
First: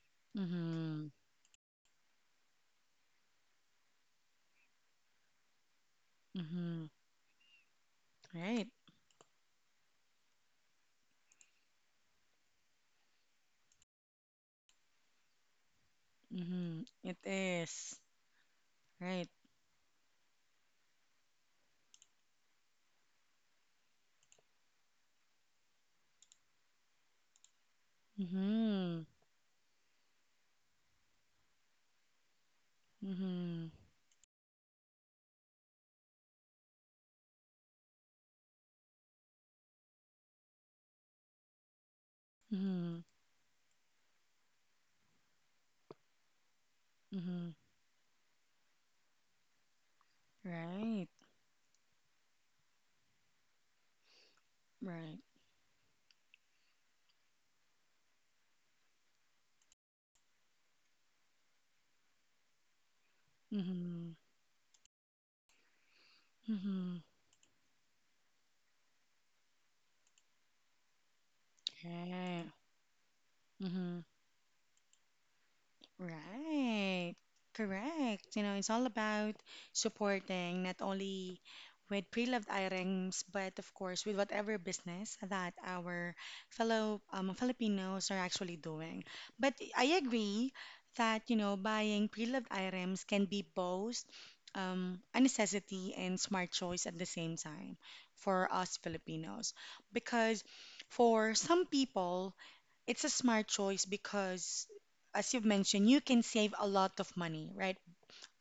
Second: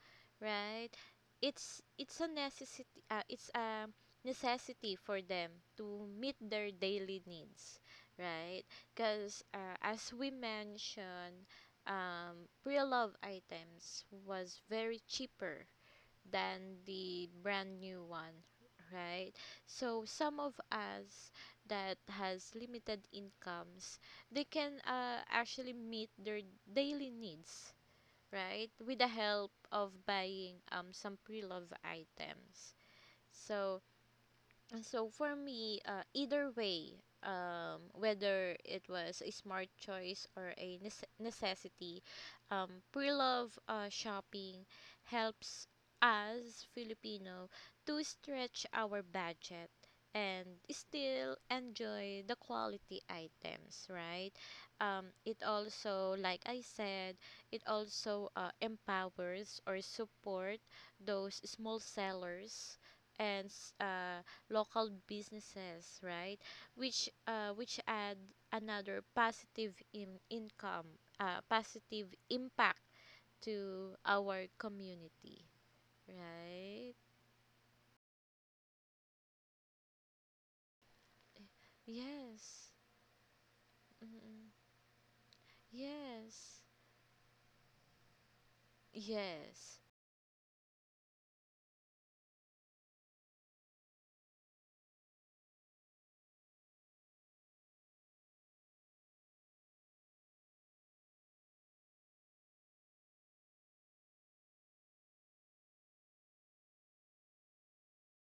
S2: right?
S1: Mm-hmm.
S2: It's a necessity. It's a necessity for them to meet their
S1: Mm-hmm.
S2: daily needs, right?
S1: Right.
S2: Because as we mentioned, pre-love items was very cheaper than
S1: Mm-hmm. It
S2: the brand
S1: is.
S2: new one,
S1: Right.
S2: right? So some of us that has limited incomes, they can actually meet their daily needs, right?
S1: Mm-hmm.
S2: With the help of buying some pre-loved items.
S1: Mm-hmm.
S2: So and so for me, either way, whether it was a smart choice or a necessity,
S1: Mm-hmm.
S2: pre-love shopping helps us
S1: Mm-hmm.
S2: Filipino to stretch our budget and
S1: Right.
S2: still enjoy the quality items, right?
S1: Right.
S2: It also, like I said, it also empowers or support those small sellers and
S1: Mm-hmm.
S2: local businesses, right?
S1: Mm-hmm.
S2: Which add another positive in income, positive
S1: Yeah.
S2: impact
S1: Mm-hmm.
S2: to our community, right?
S1: Right. Correct. You know, it's all about supporting not only with pre-loved
S2: Yes.
S1: items, but of course with whatever
S2: Mm-mm.
S1: business that our
S2: Yes.
S1: fellow Filipinos are actually doing. But
S2: Yes.
S1: I agree that, you know, buying pre-loved items can be both a necessity and smart choice at the same time for us Filipinos. Because for some people, it's a smart choice because, as you've mentioned, you can save a lot of money, right?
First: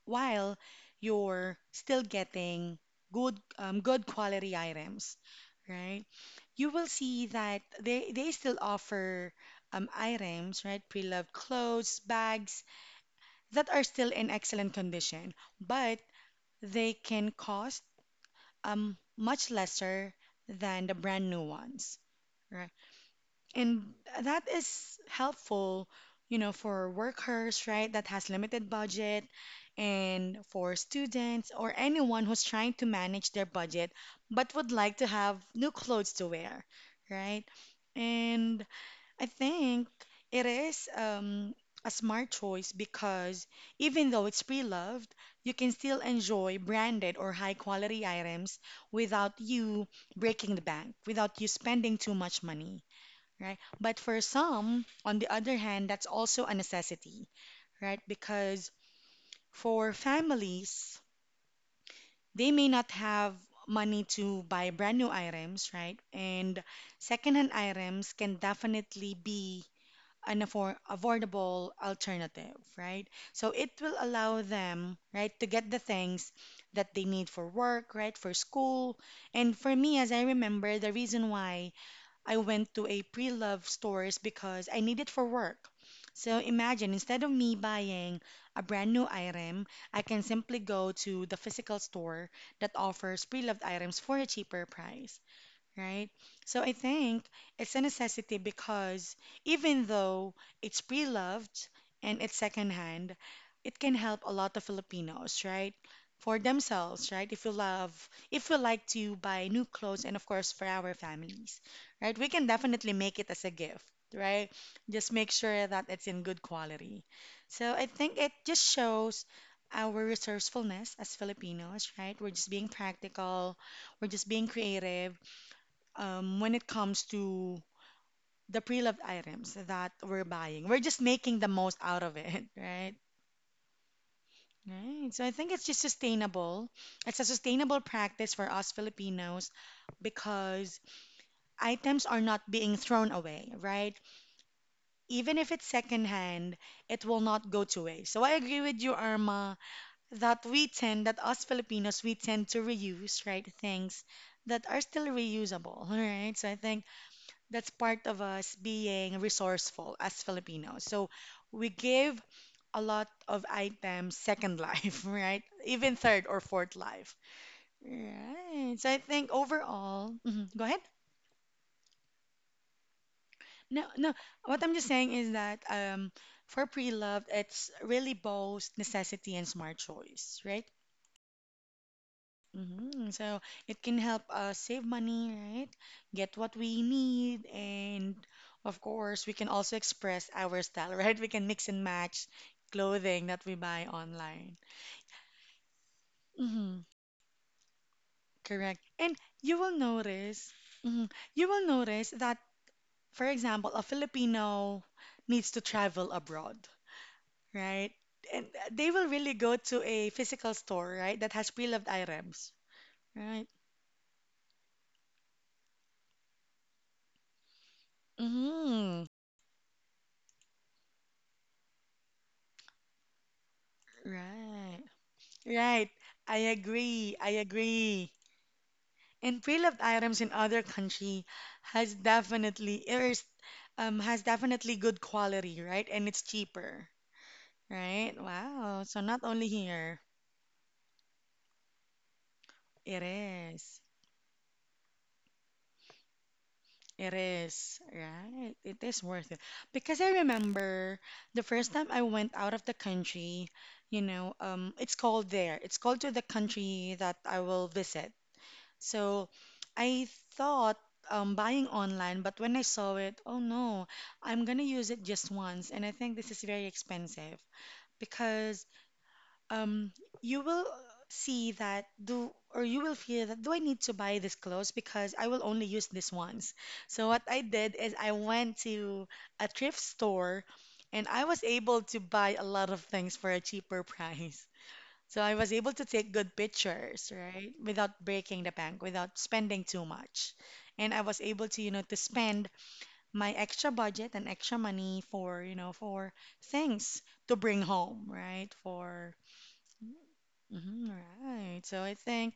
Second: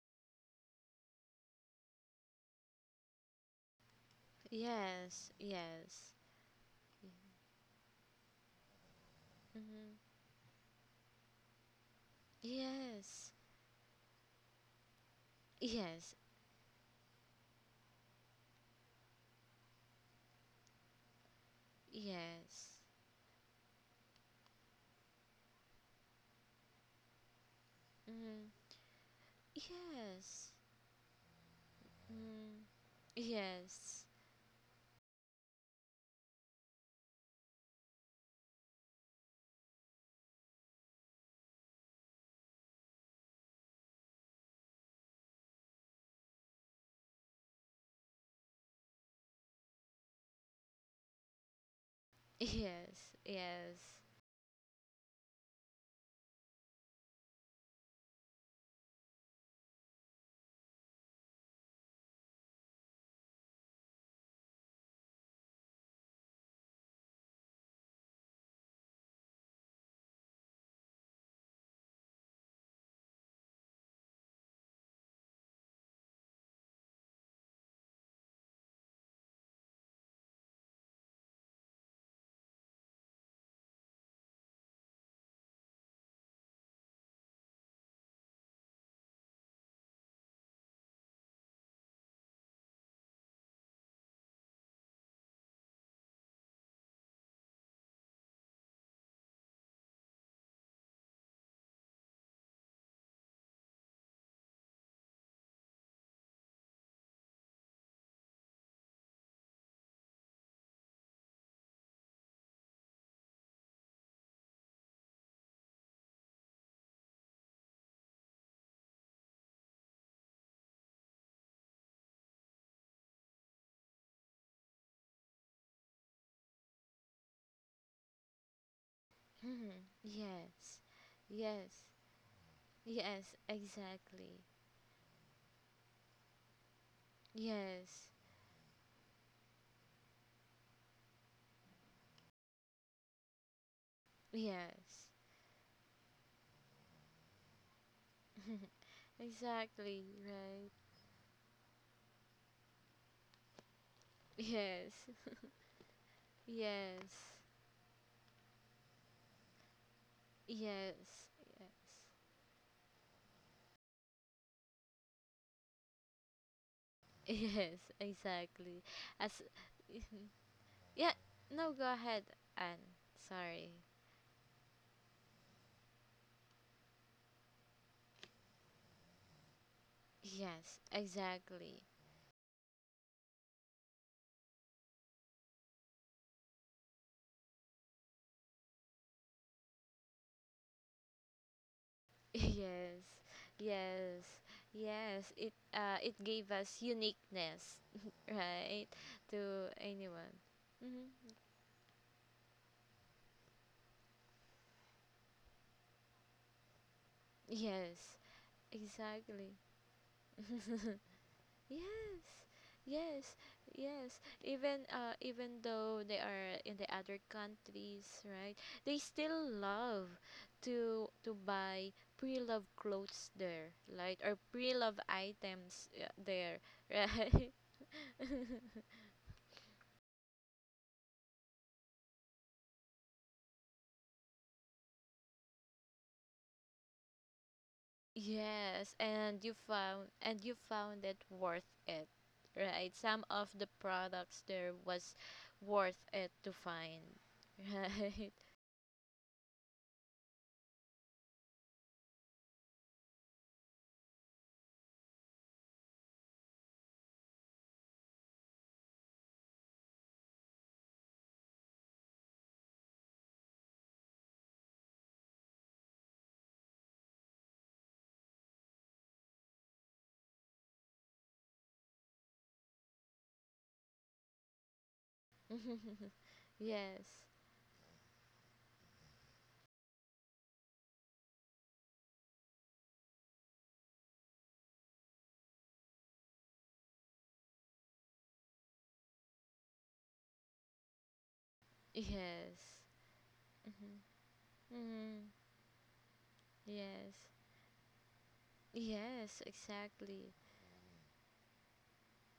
S1: While you're still getting good quality items,
S2: Yes.
S1: right?
S2: Yes.
S1: You will see that they still offer
S2: Mm-hmm.
S1: items, right? Pre-loved clothes, bags
S2: Yes.
S1: that are still in excellent condition, but
S2: Yes.
S1: they can cost much lesser than the brand new ones, right?
S2: Yes.
S1: And that is helpful, you know, for workers, right, that has
S2: Mm-hmm.
S1: limited budget and
S2: Yes.
S1: for students or anyone who's
S2: Mm.
S1: trying to manage their budget
S2: Yes.
S1: but would like to have new clothes to wear, right? And I think it is a smart choice because even though it's pre-loved, you can still enjoy branded or high quality items without you breaking the bank, without you spending too much money,
S2: Yes.
S1: right?
S2: Yes.
S1: But for some, on the other hand, that's also a necessity, right? Because for families, they may not have money to buy brand new items, right? And secondhand items can definitely be an affordable alternative, right? So it will allow them, right, to get the things that they need for work, right, for school. And for me, as I remember, the reason why I went to a pre-loved stores because I need it for work. So imagine instead of me buying a brand new item, I can simply go to the physical store that offers pre-loved items for a cheaper price, right? So I think it's a necessity because even though it's pre-loved and it's secondhand, it can help a lot of Filipinos, right? For themselves, right? If you love, if you like to buy new clothes and of course for our families, right? We can definitely make it as a gift, right? Just make sure that it's in good quality. So I think it just shows our resourcefulness as Filipinos, right? We're just being practical, we're just being creative when it comes to the pre-loved items
S2: Mhm.
S1: that we're buying.
S2: Yes.
S1: We're just making the most
S2: Yes.
S1: out of it, right?
S2: Yes, exactly.
S1: Right. So I think it's just sustainable. It's a sustainable
S2: Yes.
S1: practice for us Filipinos because items are not being thrown away, right?
S2: Yes.
S1: Even if it's secondhand, it will not go to waste. So I agree with you, Irma,
S2: Exactly,
S1: that
S2: right?
S1: we tend, that us Filipinos, we tend to reuse, right, things that are
S2: Yes.
S1: still reusable, right? So I think
S2: Yes.
S1: that's part of us being resourceful as Filipinos. So
S2: Yes. Yes.
S1: we give a lot of items second life, right? Even third or fourth life.
S2: Yes,
S1: Right.
S2: exactly.
S1: So I think
S2: As
S1: overall, mhm, go ahead.
S2: Yeah, no, go ahead, and sorry.
S1: No, no. What I'm just saying is that for pre-loved, it's really both necessity and smart choice, right?
S2: Yes, exactly.
S1: Mhm. So it can help us save money, right? Get what we need, and of course, we can also express our style, right? We can mix and match
S2: Yes.
S1: clothing that we buy
S2: Yes.
S1: online.
S2: Yes, it gave us
S1: Mm-hmm,
S2: uniqueness,
S1: correct.
S2: right?
S1: And you
S2: To
S1: will
S2: anyone.
S1: notice, mhm,
S2: Mhm.
S1: you will notice that, for example, a Filipino needs to travel abroad, right?
S2: Yes,
S1: And they will really
S2: exactly.
S1: go to a physical store, right, that has pre-loved
S2: Yes.
S1: items,
S2: Yes.
S1: right?
S2: Yes. Even though they are in the other countries, right? They
S1: Mm-hmm,
S2: still love to buy pre-loved clothes there, right? Or
S1: right.
S2: pre-loved items
S1: Right, I
S2: there,
S1: agree. I
S2: right?
S1: agree. And pre-loved items in other country has definitely it's has definitely good quality, right? And it's cheaper, right? Wow.
S2: Yes,
S1: So not
S2: and
S1: only here,
S2: you found it worth it, right?
S1: it
S2: Some of the
S1: is.
S2: products there was worth it to find,
S1: It is,
S2: right?
S1: right? It is worth it. Because I remember the first time I went out of the country, you know, it's cold there. It's cold to the country that I will visit. So I thought buying online, but when I saw it, oh no, I'm gonna use it just once, and I think this is very expensive because, um, you will see that do or you will feel that do I need to buy this clothes because I will only use this once. So
S2: Yes.
S1: what I did is I went to a thrift store, and I was able to buy a lot of things for a cheaper price. So I was able to take good pictures, right? Without breaking the bank, without spending too much. And I was able to, you know, to spend
S2: Yes.
S1: my extra
S2: Mm-hmm.
S1: budget and extra money
S2: Mm-hmm.
S1: for, you know, for things
S2: Yes.
S1: to bring home, right? For,
S2: Yes, exactly.
S1: mhm, right. So I think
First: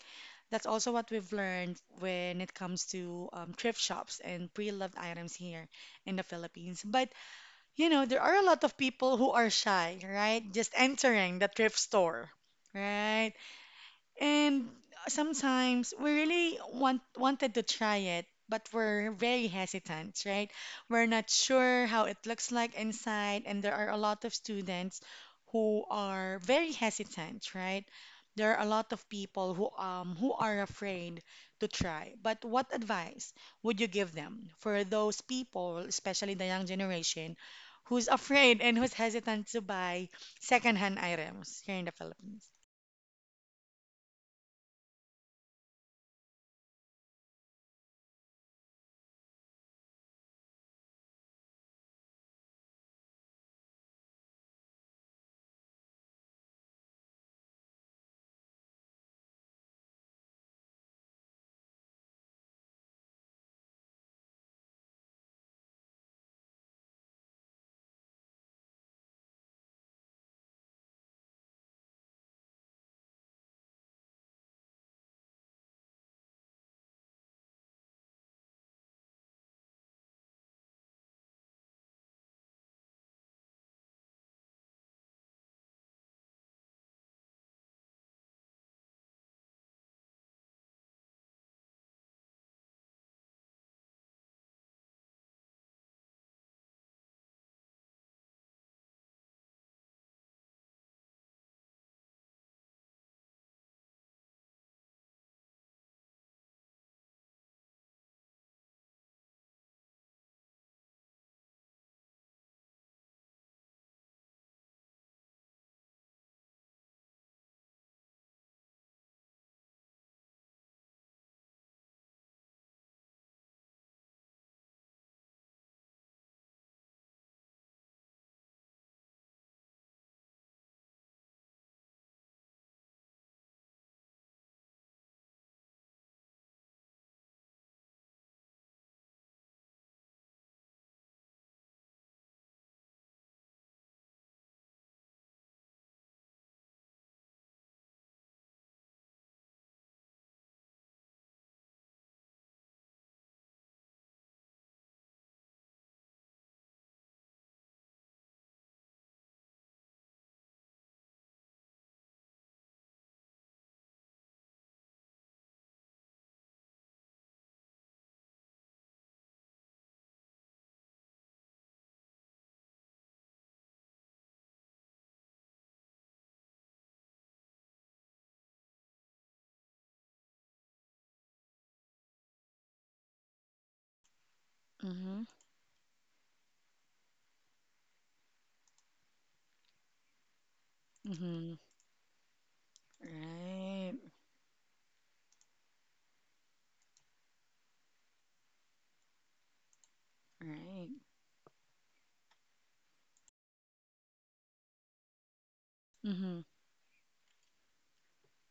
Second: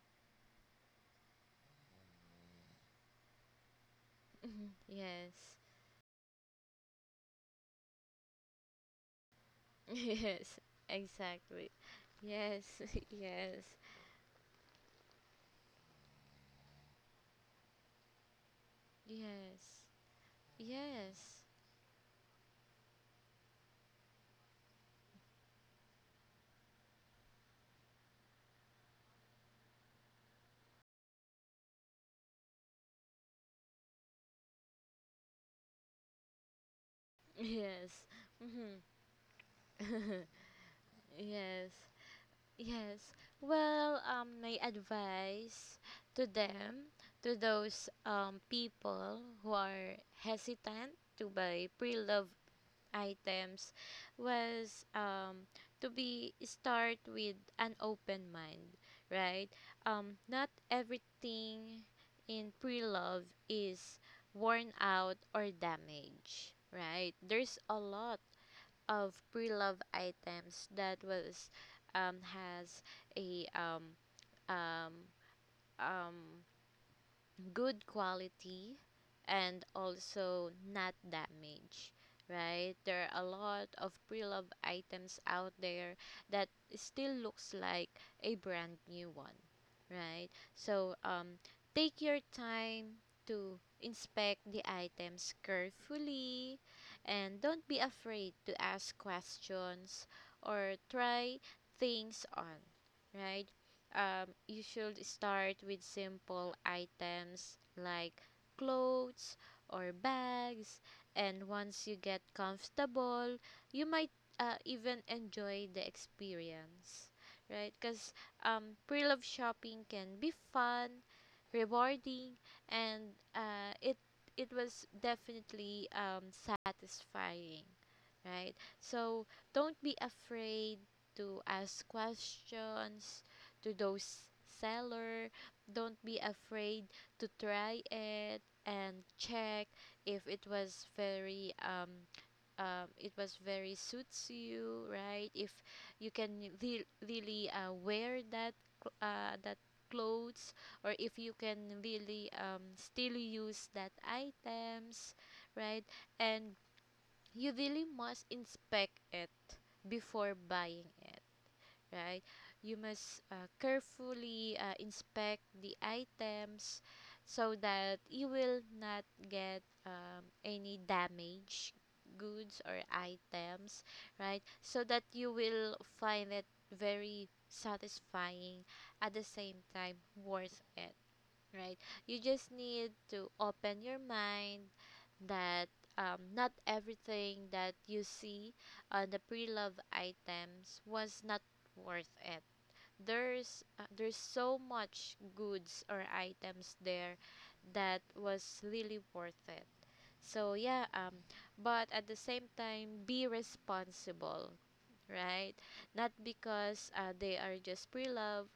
S1: that's also what we've learned when it comes to thrift shops and
S2: Mm-hmm.
S1: pre-loved
S2: Yes.
S1: items here in the Philippines. But, you know, there are a lot of people who are shy, right?
S2: Yes,
S1: Just entering the
S2: exactly.
S1: thrift store.
S2: Yes.
S1: Right.
S2: Yes.
S1: And sometimes we really wanted to try it, but we're very
S2: Yes.
S1: hesitant, right? We're not
S2: Yes.
S1: sure how it looks like inside, and there are a lot of students who are very hesitant, right? There are a lot of people who are afraid to try. But what advice would you give them for those people, especially the young generation,
S2: Yes.
S1: who's afraid and who's hesitant to buy
S2: Mm-hmm.
S1: secondhand items
S2: Yes.
S1: here in the Philippines?
S2: Yes. Well, my advice to them, to those people who are hesitant to buy pre-loved items was to be start with an open mind, right? Not everything in pre-love is worn out or damaged, right? There's a lot of pre-love items that was has a um, um, good quality and also not damaged, right. There are a lot of pre-love items out there that still looks like a brand new one, right. So take your time to inspect the items carefully, and don't be afraid to ask questions or try things on, right. You should start with simple items like clothes or bags, and once you get comfortable, you might even enjoy the experience, right? Because pre love shopping can be fun, rewarding, and it was definitely satisfying, right? So don't be afraid to ask questions to those seller, don't be afraid to try it and check if it was very it was very suits you, right. If you can really wear that that clothes, or if you can really still use that items, right. And you really must inspect it before buying it, right? You must carefully inspect the items so that you will not get any damage goods or items, right? So that you will find it very satisfying, at the same time worth it, right? You just need to open your mind
S1: Mm-hmm.
S2: that not everything that you see on the pre-love items was not
S1: Mm-hmm.
S2: worth it.
S1: Right.
S2: There's so much goods or items there that was really worth it. So yeah,
S1: Right.
S2: but at the same time, be responsible, right? Not
S1: Mhm.
S2: because they are just pre-love,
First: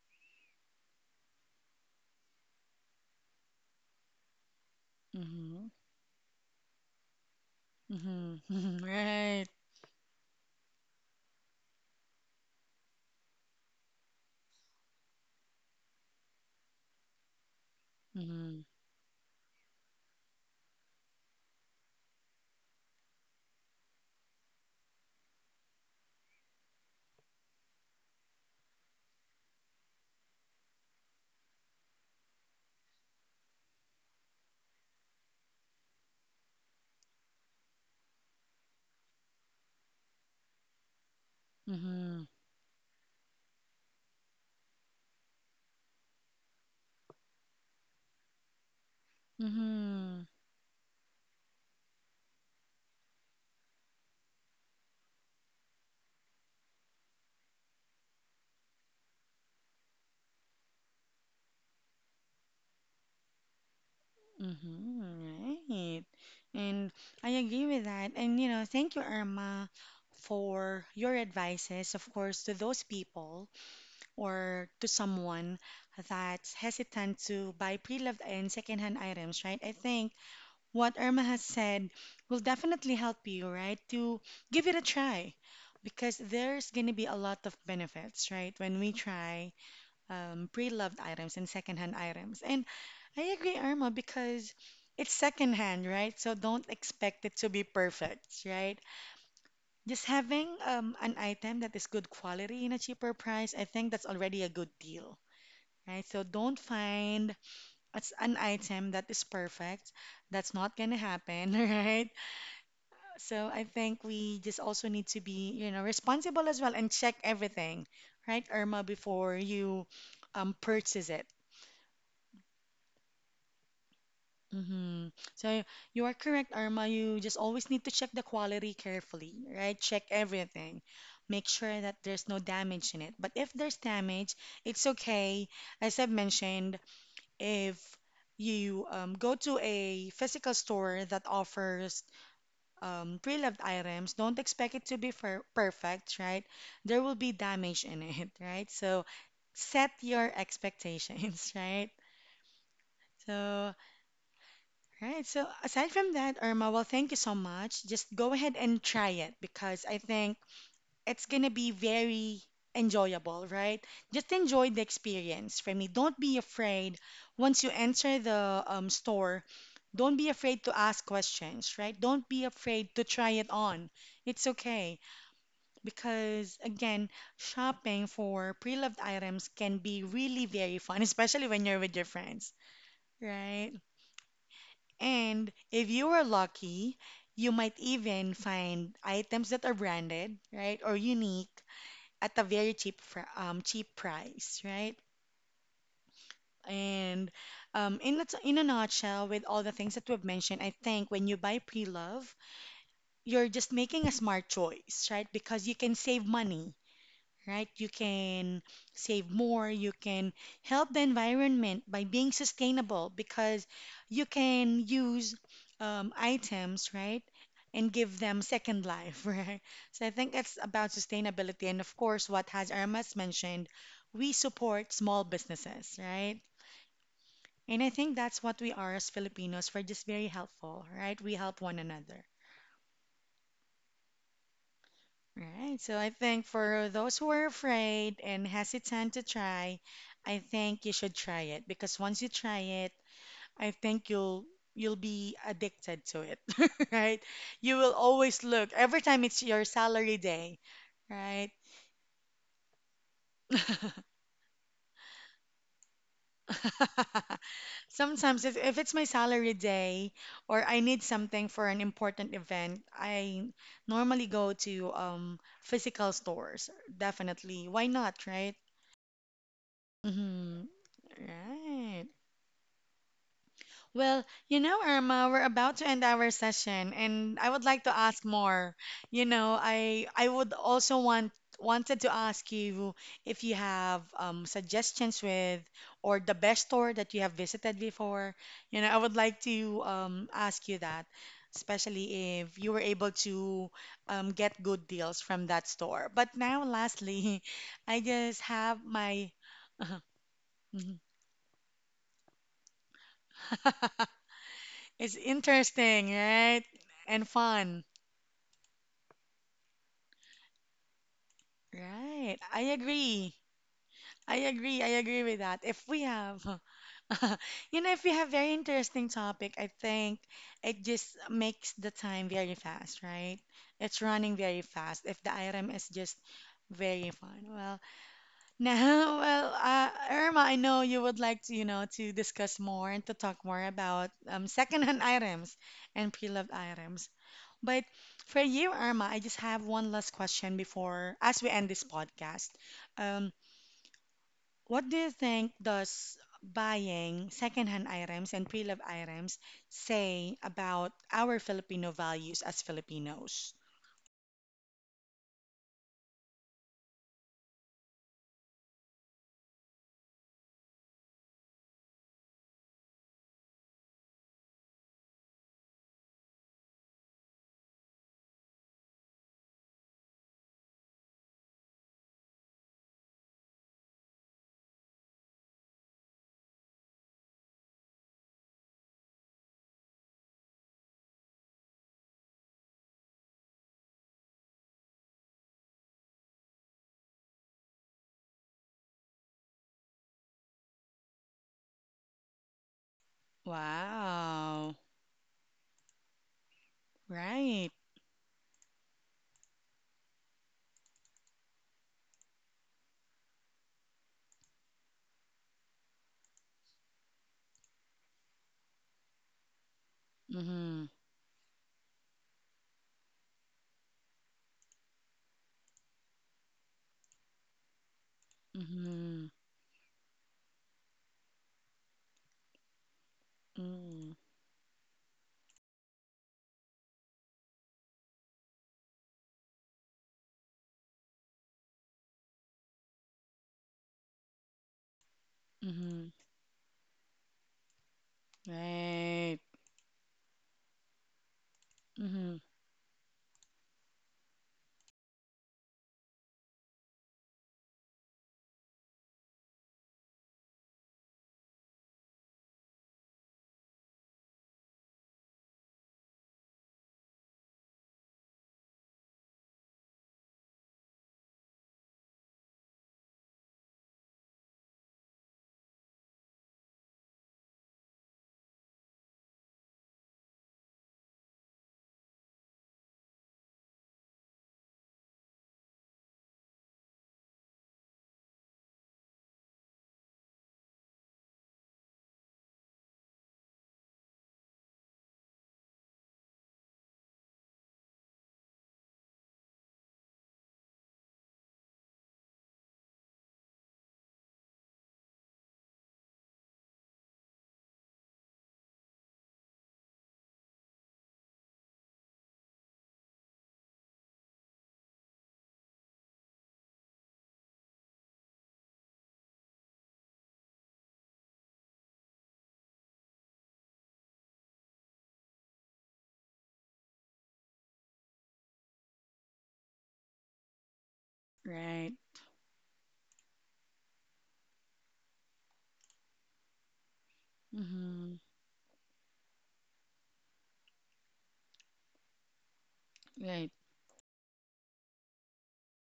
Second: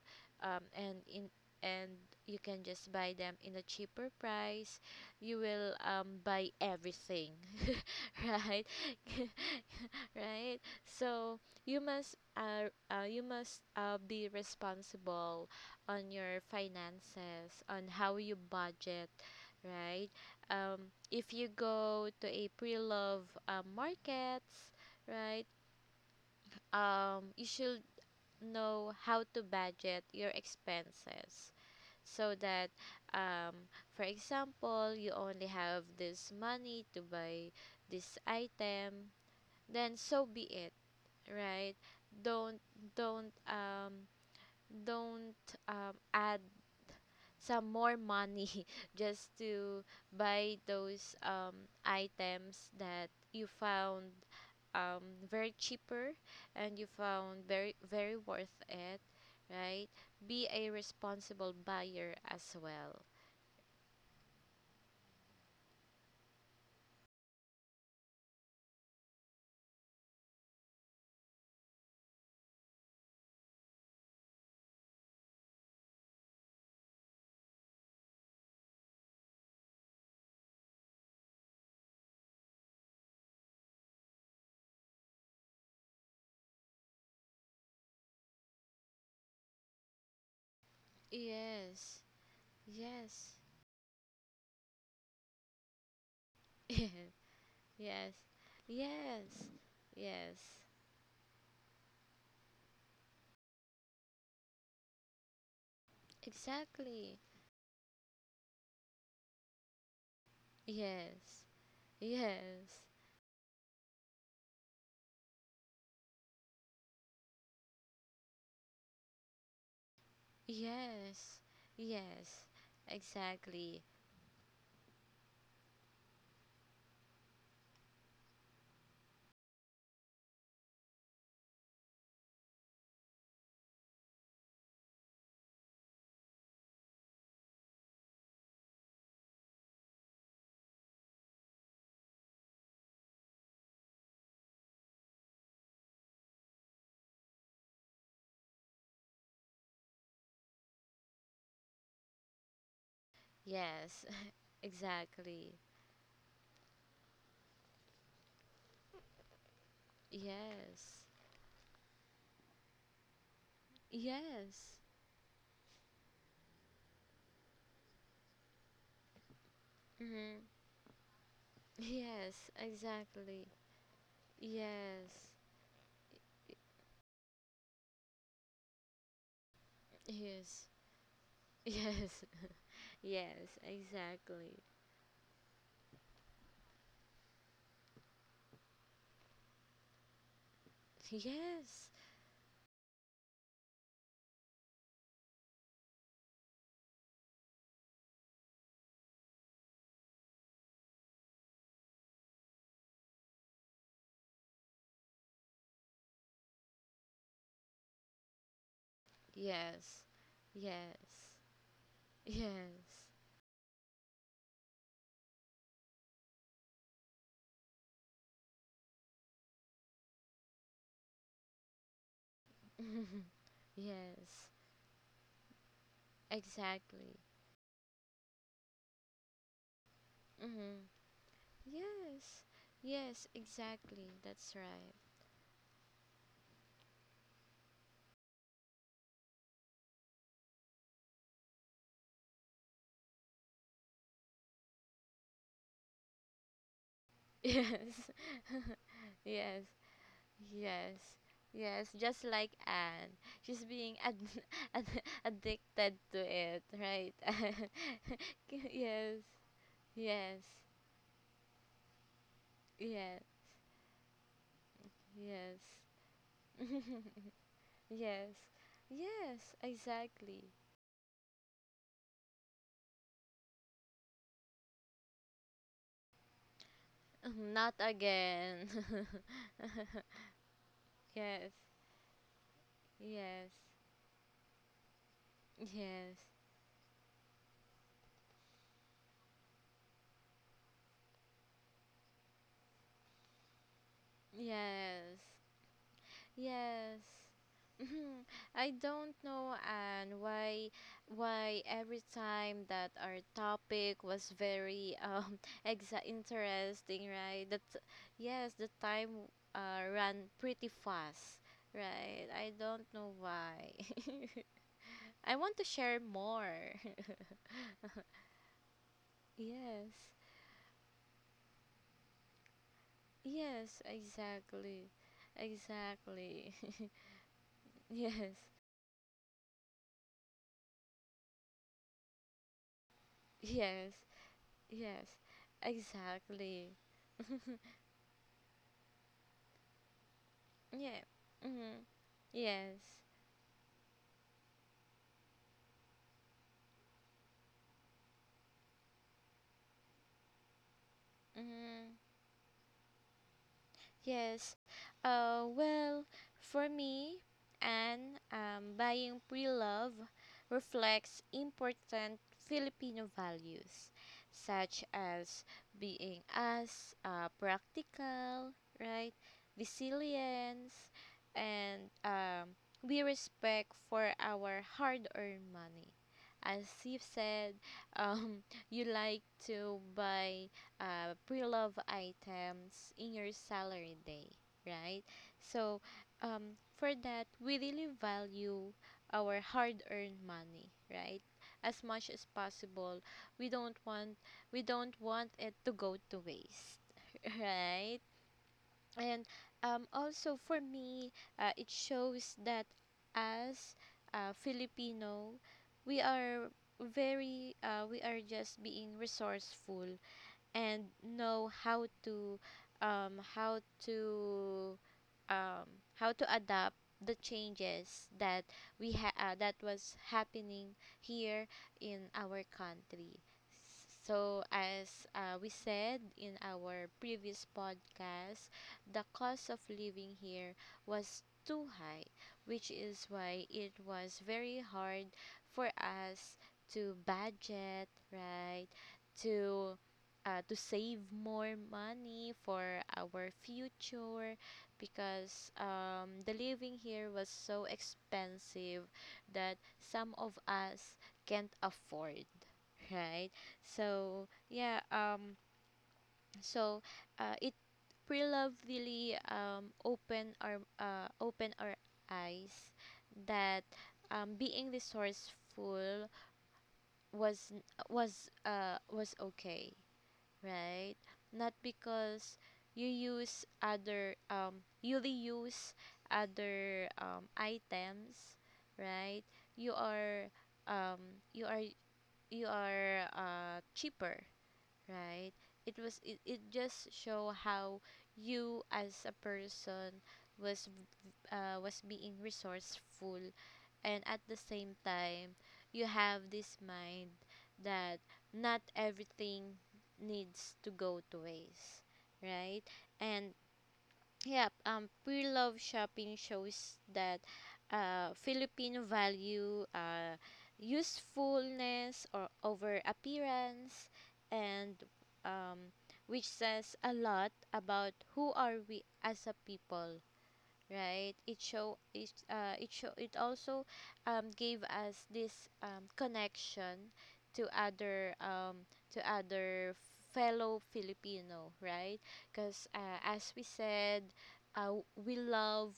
S2: um, and in and you can just buy them in a cheaper price. You
S1: Mhm.
S2: will buy everything,
S1: Mhm.
S2: right?
S1: Mhm. Right.
S2: right? So you must be responsible on your finances, on how you
S1: Mhm.
S2: budget, right? If you go to a pre-love markets, right? You should know how to budget your expenses so that um, for example you only have this money to buy this item, then so be it, right.
S1: Mhm.
S2: Don't don't um, don't um, add some more money just to
S1: Mhm.
S2: buy those items that you found um, very cheaper and you found very very worth it, right. Be a responsible buyer as well.
S1: Mhm. Right. And I agree with that. And, you know, thank you, Irma, for your advices, of course, to those people or to someone that's hesitant to buy pre-loved and secondhand items, right? I think what Irma has said will definitely help you, right? To give it a try because there's going to be a lot of benefits, right? When we try pre-loved items and secondhand
S2: Yes.
S1: items. And I
S2: Yes.
S1: agree, Irma, because it's secondhand, right? So don't expect it to be
S2: Yes.
S1: perfect, right?
S2: Yes.
S1: Just
S2: Yes,
S1: having an item that is good quality in a cheaper price, I think that's already a good deal, right? So don't
S2: exactly.
S1: find it's an item that is perfect. That's not gonna
S2: Yes.
S1: happen, right?
S2: Yes.
S1: So I think we just also need to be, you know, responsible as well and check everything, right, Irma, before you purchase
S2: Yes.
S1: it.
S2: Yes, exactly.
S1: Hmm. So you are correct, Irma. You just always need to check the quality carefully, right? Check everything. Make sure that there's no damage in it. But if there's damage, it's okay. As I've mentioned, if you go to a physical store that offers pre-loved items, don't expect it to be perfect, right? There will be damage in it, right? So set your expectations, right? So,
S2: Yes.
S1: right. So
S2: Exactly.
S1: aside from that, Irma, well, thank you so much. Just go ahead and try it because I think
S2: Yes.
S1: it's gonna be very enjoyable, right? Just enjoy
S2: Yes.
S1: the experience. For me, don't be afraid once you enter the store. Don't be
S2: Mm-hmm.
S1: afraid to ask questions, right? Don't be
S2: Yes,
S1: afraid to try
S2: exactly.
S1: it on. It's okay.
S2: Yes.
S1: Because again, shopping for pre-loved items can be really
S2: Yes.
S1: very fun, especially when you're with your
S2: Yes.
S1: friends,
S2: Yes.
S1: right?
S2: Exactly.
S1: And if you are lucky, you might even find items that are branded, right, or unique
S2: Yes.
S1: at a very cheap price, right? And in a nutshell, with all the things that we've mentioned, I think when you buy pre-love, you're just making a smart choice, right? Because you can save money, right? You can save more, you
S2: Yes.
S1: can help the
S2: Yes.
S1: environment by being
S2: Yes.
S1: sustainable because you can use items, right? And give them second life, right? So I think it's about sustainability. And of course, what Haj has Irma's mentioned, we
S2: Yes.
S1: support small businesses, right?
S2: Exactly.
S1: And I think that's what we are as Filipinos. We're just very helpful,
S2: Mm-hmm.
S1: right? We help one another.
S2: Yes. Yes. Exactly. That's right.
S1: All right, so I think for those who are afraid and hesitant to try, I think you should try it because once you try it, I think you'll be addicted to it, right? You will
S2: Yes.
S1: always look every time it's your
S2: yes.
S1: salary day,
S2: Yes.
S1: right?
S2: Yes. Just like Anne, she's being ad- addicted to it, right?
S1: Sometimes if, if it's my
S2: Yes.
S1: salary day
S2: Yes.
S1: or I need something for an important event,
S2: Yes.
S1: I normally go to
S2: Yes.
S1: physical stores,
S2: Yes.
S1: definitely. Why not,
S2: Yes.
S1: right?
S2: Yes, exactly.
S1: Mm-hmm. Right. Well, Irma, we're about to end our session, and I would
S2: Not
S1: like to ask
S2: again.
S1: more. I would also want
S2: Yes.
S1: wanted to ask you if you
S2: Yes.
S1: have suggestions with or
S2: Yes.
S1: the best store that you have visited before. I would like to ask you that, especially if you were able to get good deals
S2: Yes.
S1: from that store. But now,
S2: Yes.
S1: lastly, I
S2: Mhm.
S1: just
S2: I
S1: have
S2: don't
S1: my.
S2: know, and why every time that our topic was very
S1: It's interesting, right?
S2: interesting,
S1: And
S2: right? That
S1: fun,
S2: yes, the time ran pretty fast, right?
S1: right?
S2: I
S1: I
S2: don't know
S1: agree.
S2: why.
S1: I agree with
S2: I
S1: that.
S2: want to
S1: If we
S2: share
S1: have,
S2: more.
S1: if we have very interesting topic, I
S2: Yes.
S1: think it just makes the time very fast, right?
S2: Yes,
S1: It's running very
S2: exactly.
S1: fast. If the item is just
S2: Exactly.
S1: very fun. Well,
S2: Yes.
S1: now, well, Irma, I know you would like to, to discuss more and to talk more
S2: Yes.
S1: about secondhand
S2: Yes.
S1: items and pre-loved
S2: Exactly.
S1: items. But for you, Irma, I just have one last question
S2: Yeah.
S1: before, as we end this
S2: Mm-hmm.
S1: podcast.
S2: Yes.
S1: Um, what do you think does buying secondhand items and pre-loved items say about our Filipino
S2: Mm-hmm.
S1: values as Filipinos?
S2: Yes. Well, for me, and buying pre-love reflects important Filipino values, such as being as practical, right, resilience, and we respect for our hard-earned money. As Steve said, um, you like to buy pre-love items in your salary day, right? So, for that, we really value our hard-earned money, right? As much as possible, we don't want we
S1: Wow.
S2: don't want it to go to waste,
S1: Right.
S2: right? And also for me, it shows that as Filipino, we are very we are just being resourceful
S1: Mm-hmm.
S2: and know how to um, how to um, how to adapt the changes that
S1: Mm-hmm.
S2: that was happening here in our country.
S1: Mm-hmm.
S2: So as we said in our previous podcast, the cost of living here was too high, which is why it was very hard for
S1: Mm-hmm.
S2: us to budget, right?
S1: Right.
S2: To to save more
S1: Mm-hmm.
S2: money for our future, because the living here was so expensive that some of us can't afford, right. So yeah, so it prelovely open our eyes that being resourceful was was okay, right? Not because you reuse other items, right? You are um you are you are cheaper, right? It just show how you as a person was was being resourceful, and at the same time you have this mind that not everything needs to go to waste, right. And yeah, pure love shopping shows that Filipino value usefulness or over appearance, and um which says a lot about who are we as a people, right. it show
S1: Right.
S2: it uh it show it also gave us this connection to
S1: Mm-hmm.
S2: other um to other fellow Filipino, right. Because as we
S1: Right.
S2: said uh, we love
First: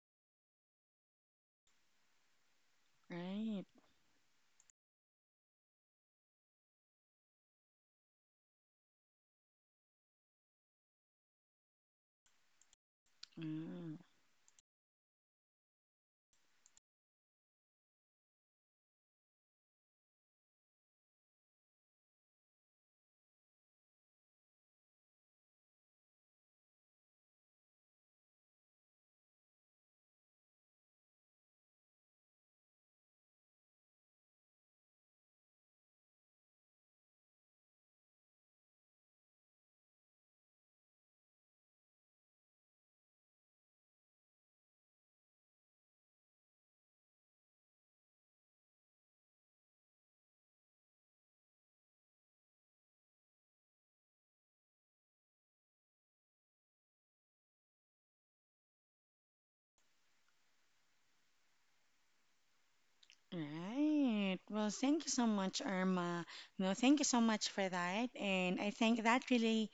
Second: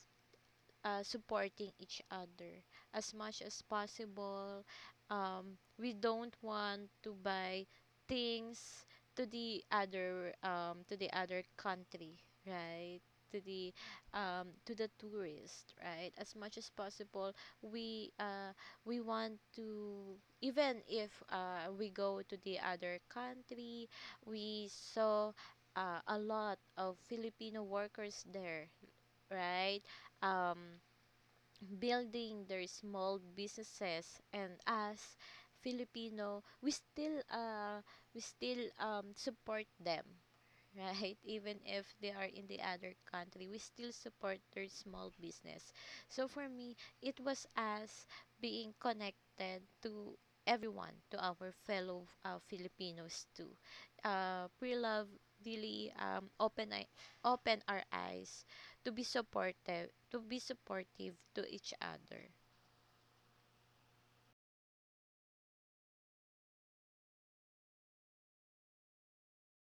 S2: supporting each other as much as
S1: Right.
S2: possible. We don't want to buy things to the other country, right? To the
S1: Mm.
S2: to the tourist, right? As much as possible, we uh, we want to. Even if we go to the other country, we saw a lot of Filipino workers there, right? Um, Building their small businesses, and as Filipino we still support them, right? Even if they are in the other country, we still support their small business. So for me, it was us being connected to everyone, to our fellow Filipinos too. Pre-Love really open, open our eyes to be supportive, to be supportive to each other.
S1: Right. Well, thank you so much, Irma. No, thank you so much for that. And I think that really,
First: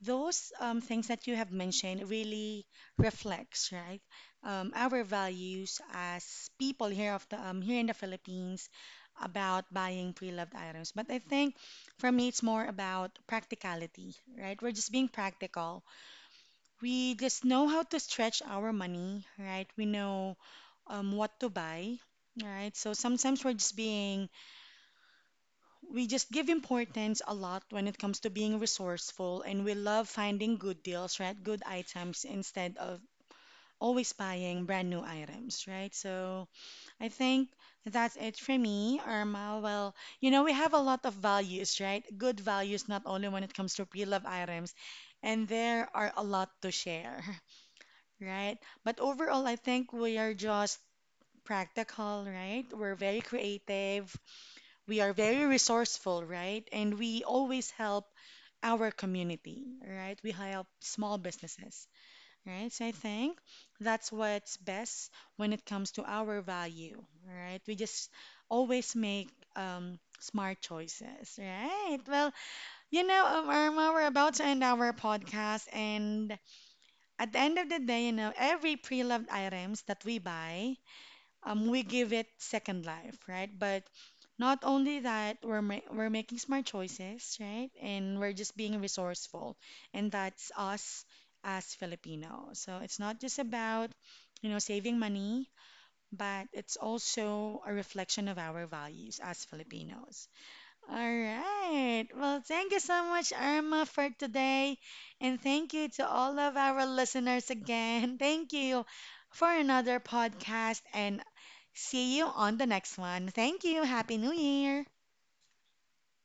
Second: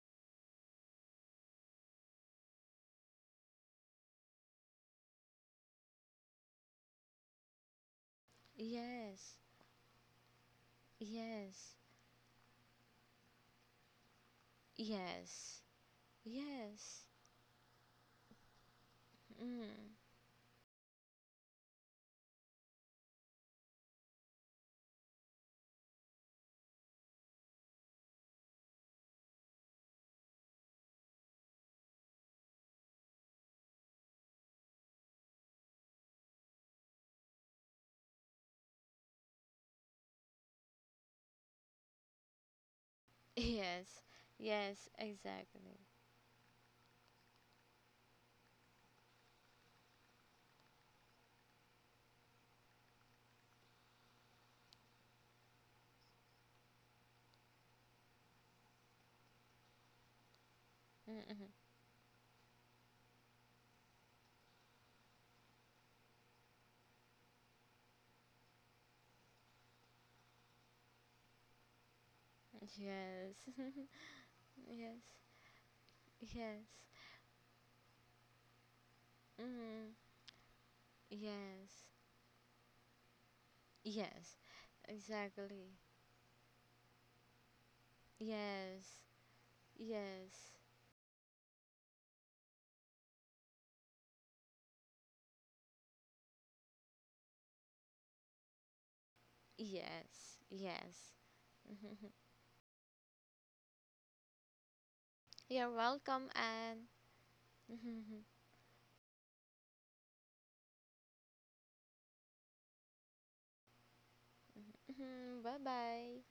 S1: those things that you have mentioned really reflects, right? Our values as people here of the here in the Philippines
S2: Yes,
S1: about buying pre-loved items. But I think
S2: yes,
S1: for me, it's more about practicality, right? We're just being
S2: yes,
S1: practical.
S2: yes.
S1: We just know how to stretch our money, right? We
S2: Mm.
S1: know what to buy, right? So sometimes we just give importance a lot when it comes to being resourceful and we love finding good deals, right? Good items instead of always buying brand new items, right? So I think that's it for me, Irma. Well, we have a lot of values, right? Good values, not only when it comes to
S2: Yes,
S1: pre-loved items,
S2: yes,
S1: and
S2: exactly.
S1: there are a lot to share, right? But overall, I think we are just practical, right? We're very creative. We are very resourceful, right? And we always help our community, right? We help small
S2: Mm-mm.
S1: businesses, right? So I think that's what's best when it comes to our value, right? We just always make smart choices, right? Well,
S2: Yes.
S1: Irma, we're about to end
S2: Yes.
S1: our podcast, and
S2: Yes.
S1: at the end of the day, every pre-loved items
S2: Mm.
S1: that we buy
S2: Yes.
S1: we give it second life, right? But
S2: Yes.
S1: not only that,
S2: Exactly.
S1: we're making smart choices, right? And we're just being
S2: Yes.
S1: resourceful, and
S2: Yes.
S1: that's us as Filipinos. So it's not just about, saving money, but it's also a reflection of our values as Filipinos.
S2: Yes.
S1: All
S2: Yes.
S1: right. Well, thank you so much, Irma, for today. And
S2: You're
S1: thank you to
S2: welcome,
S1: all of
S2: Anne.
S1: our listeners again. Thank you for another podcast and see you on the next one. Thank you. Happy New Year.
S2: Bye bye.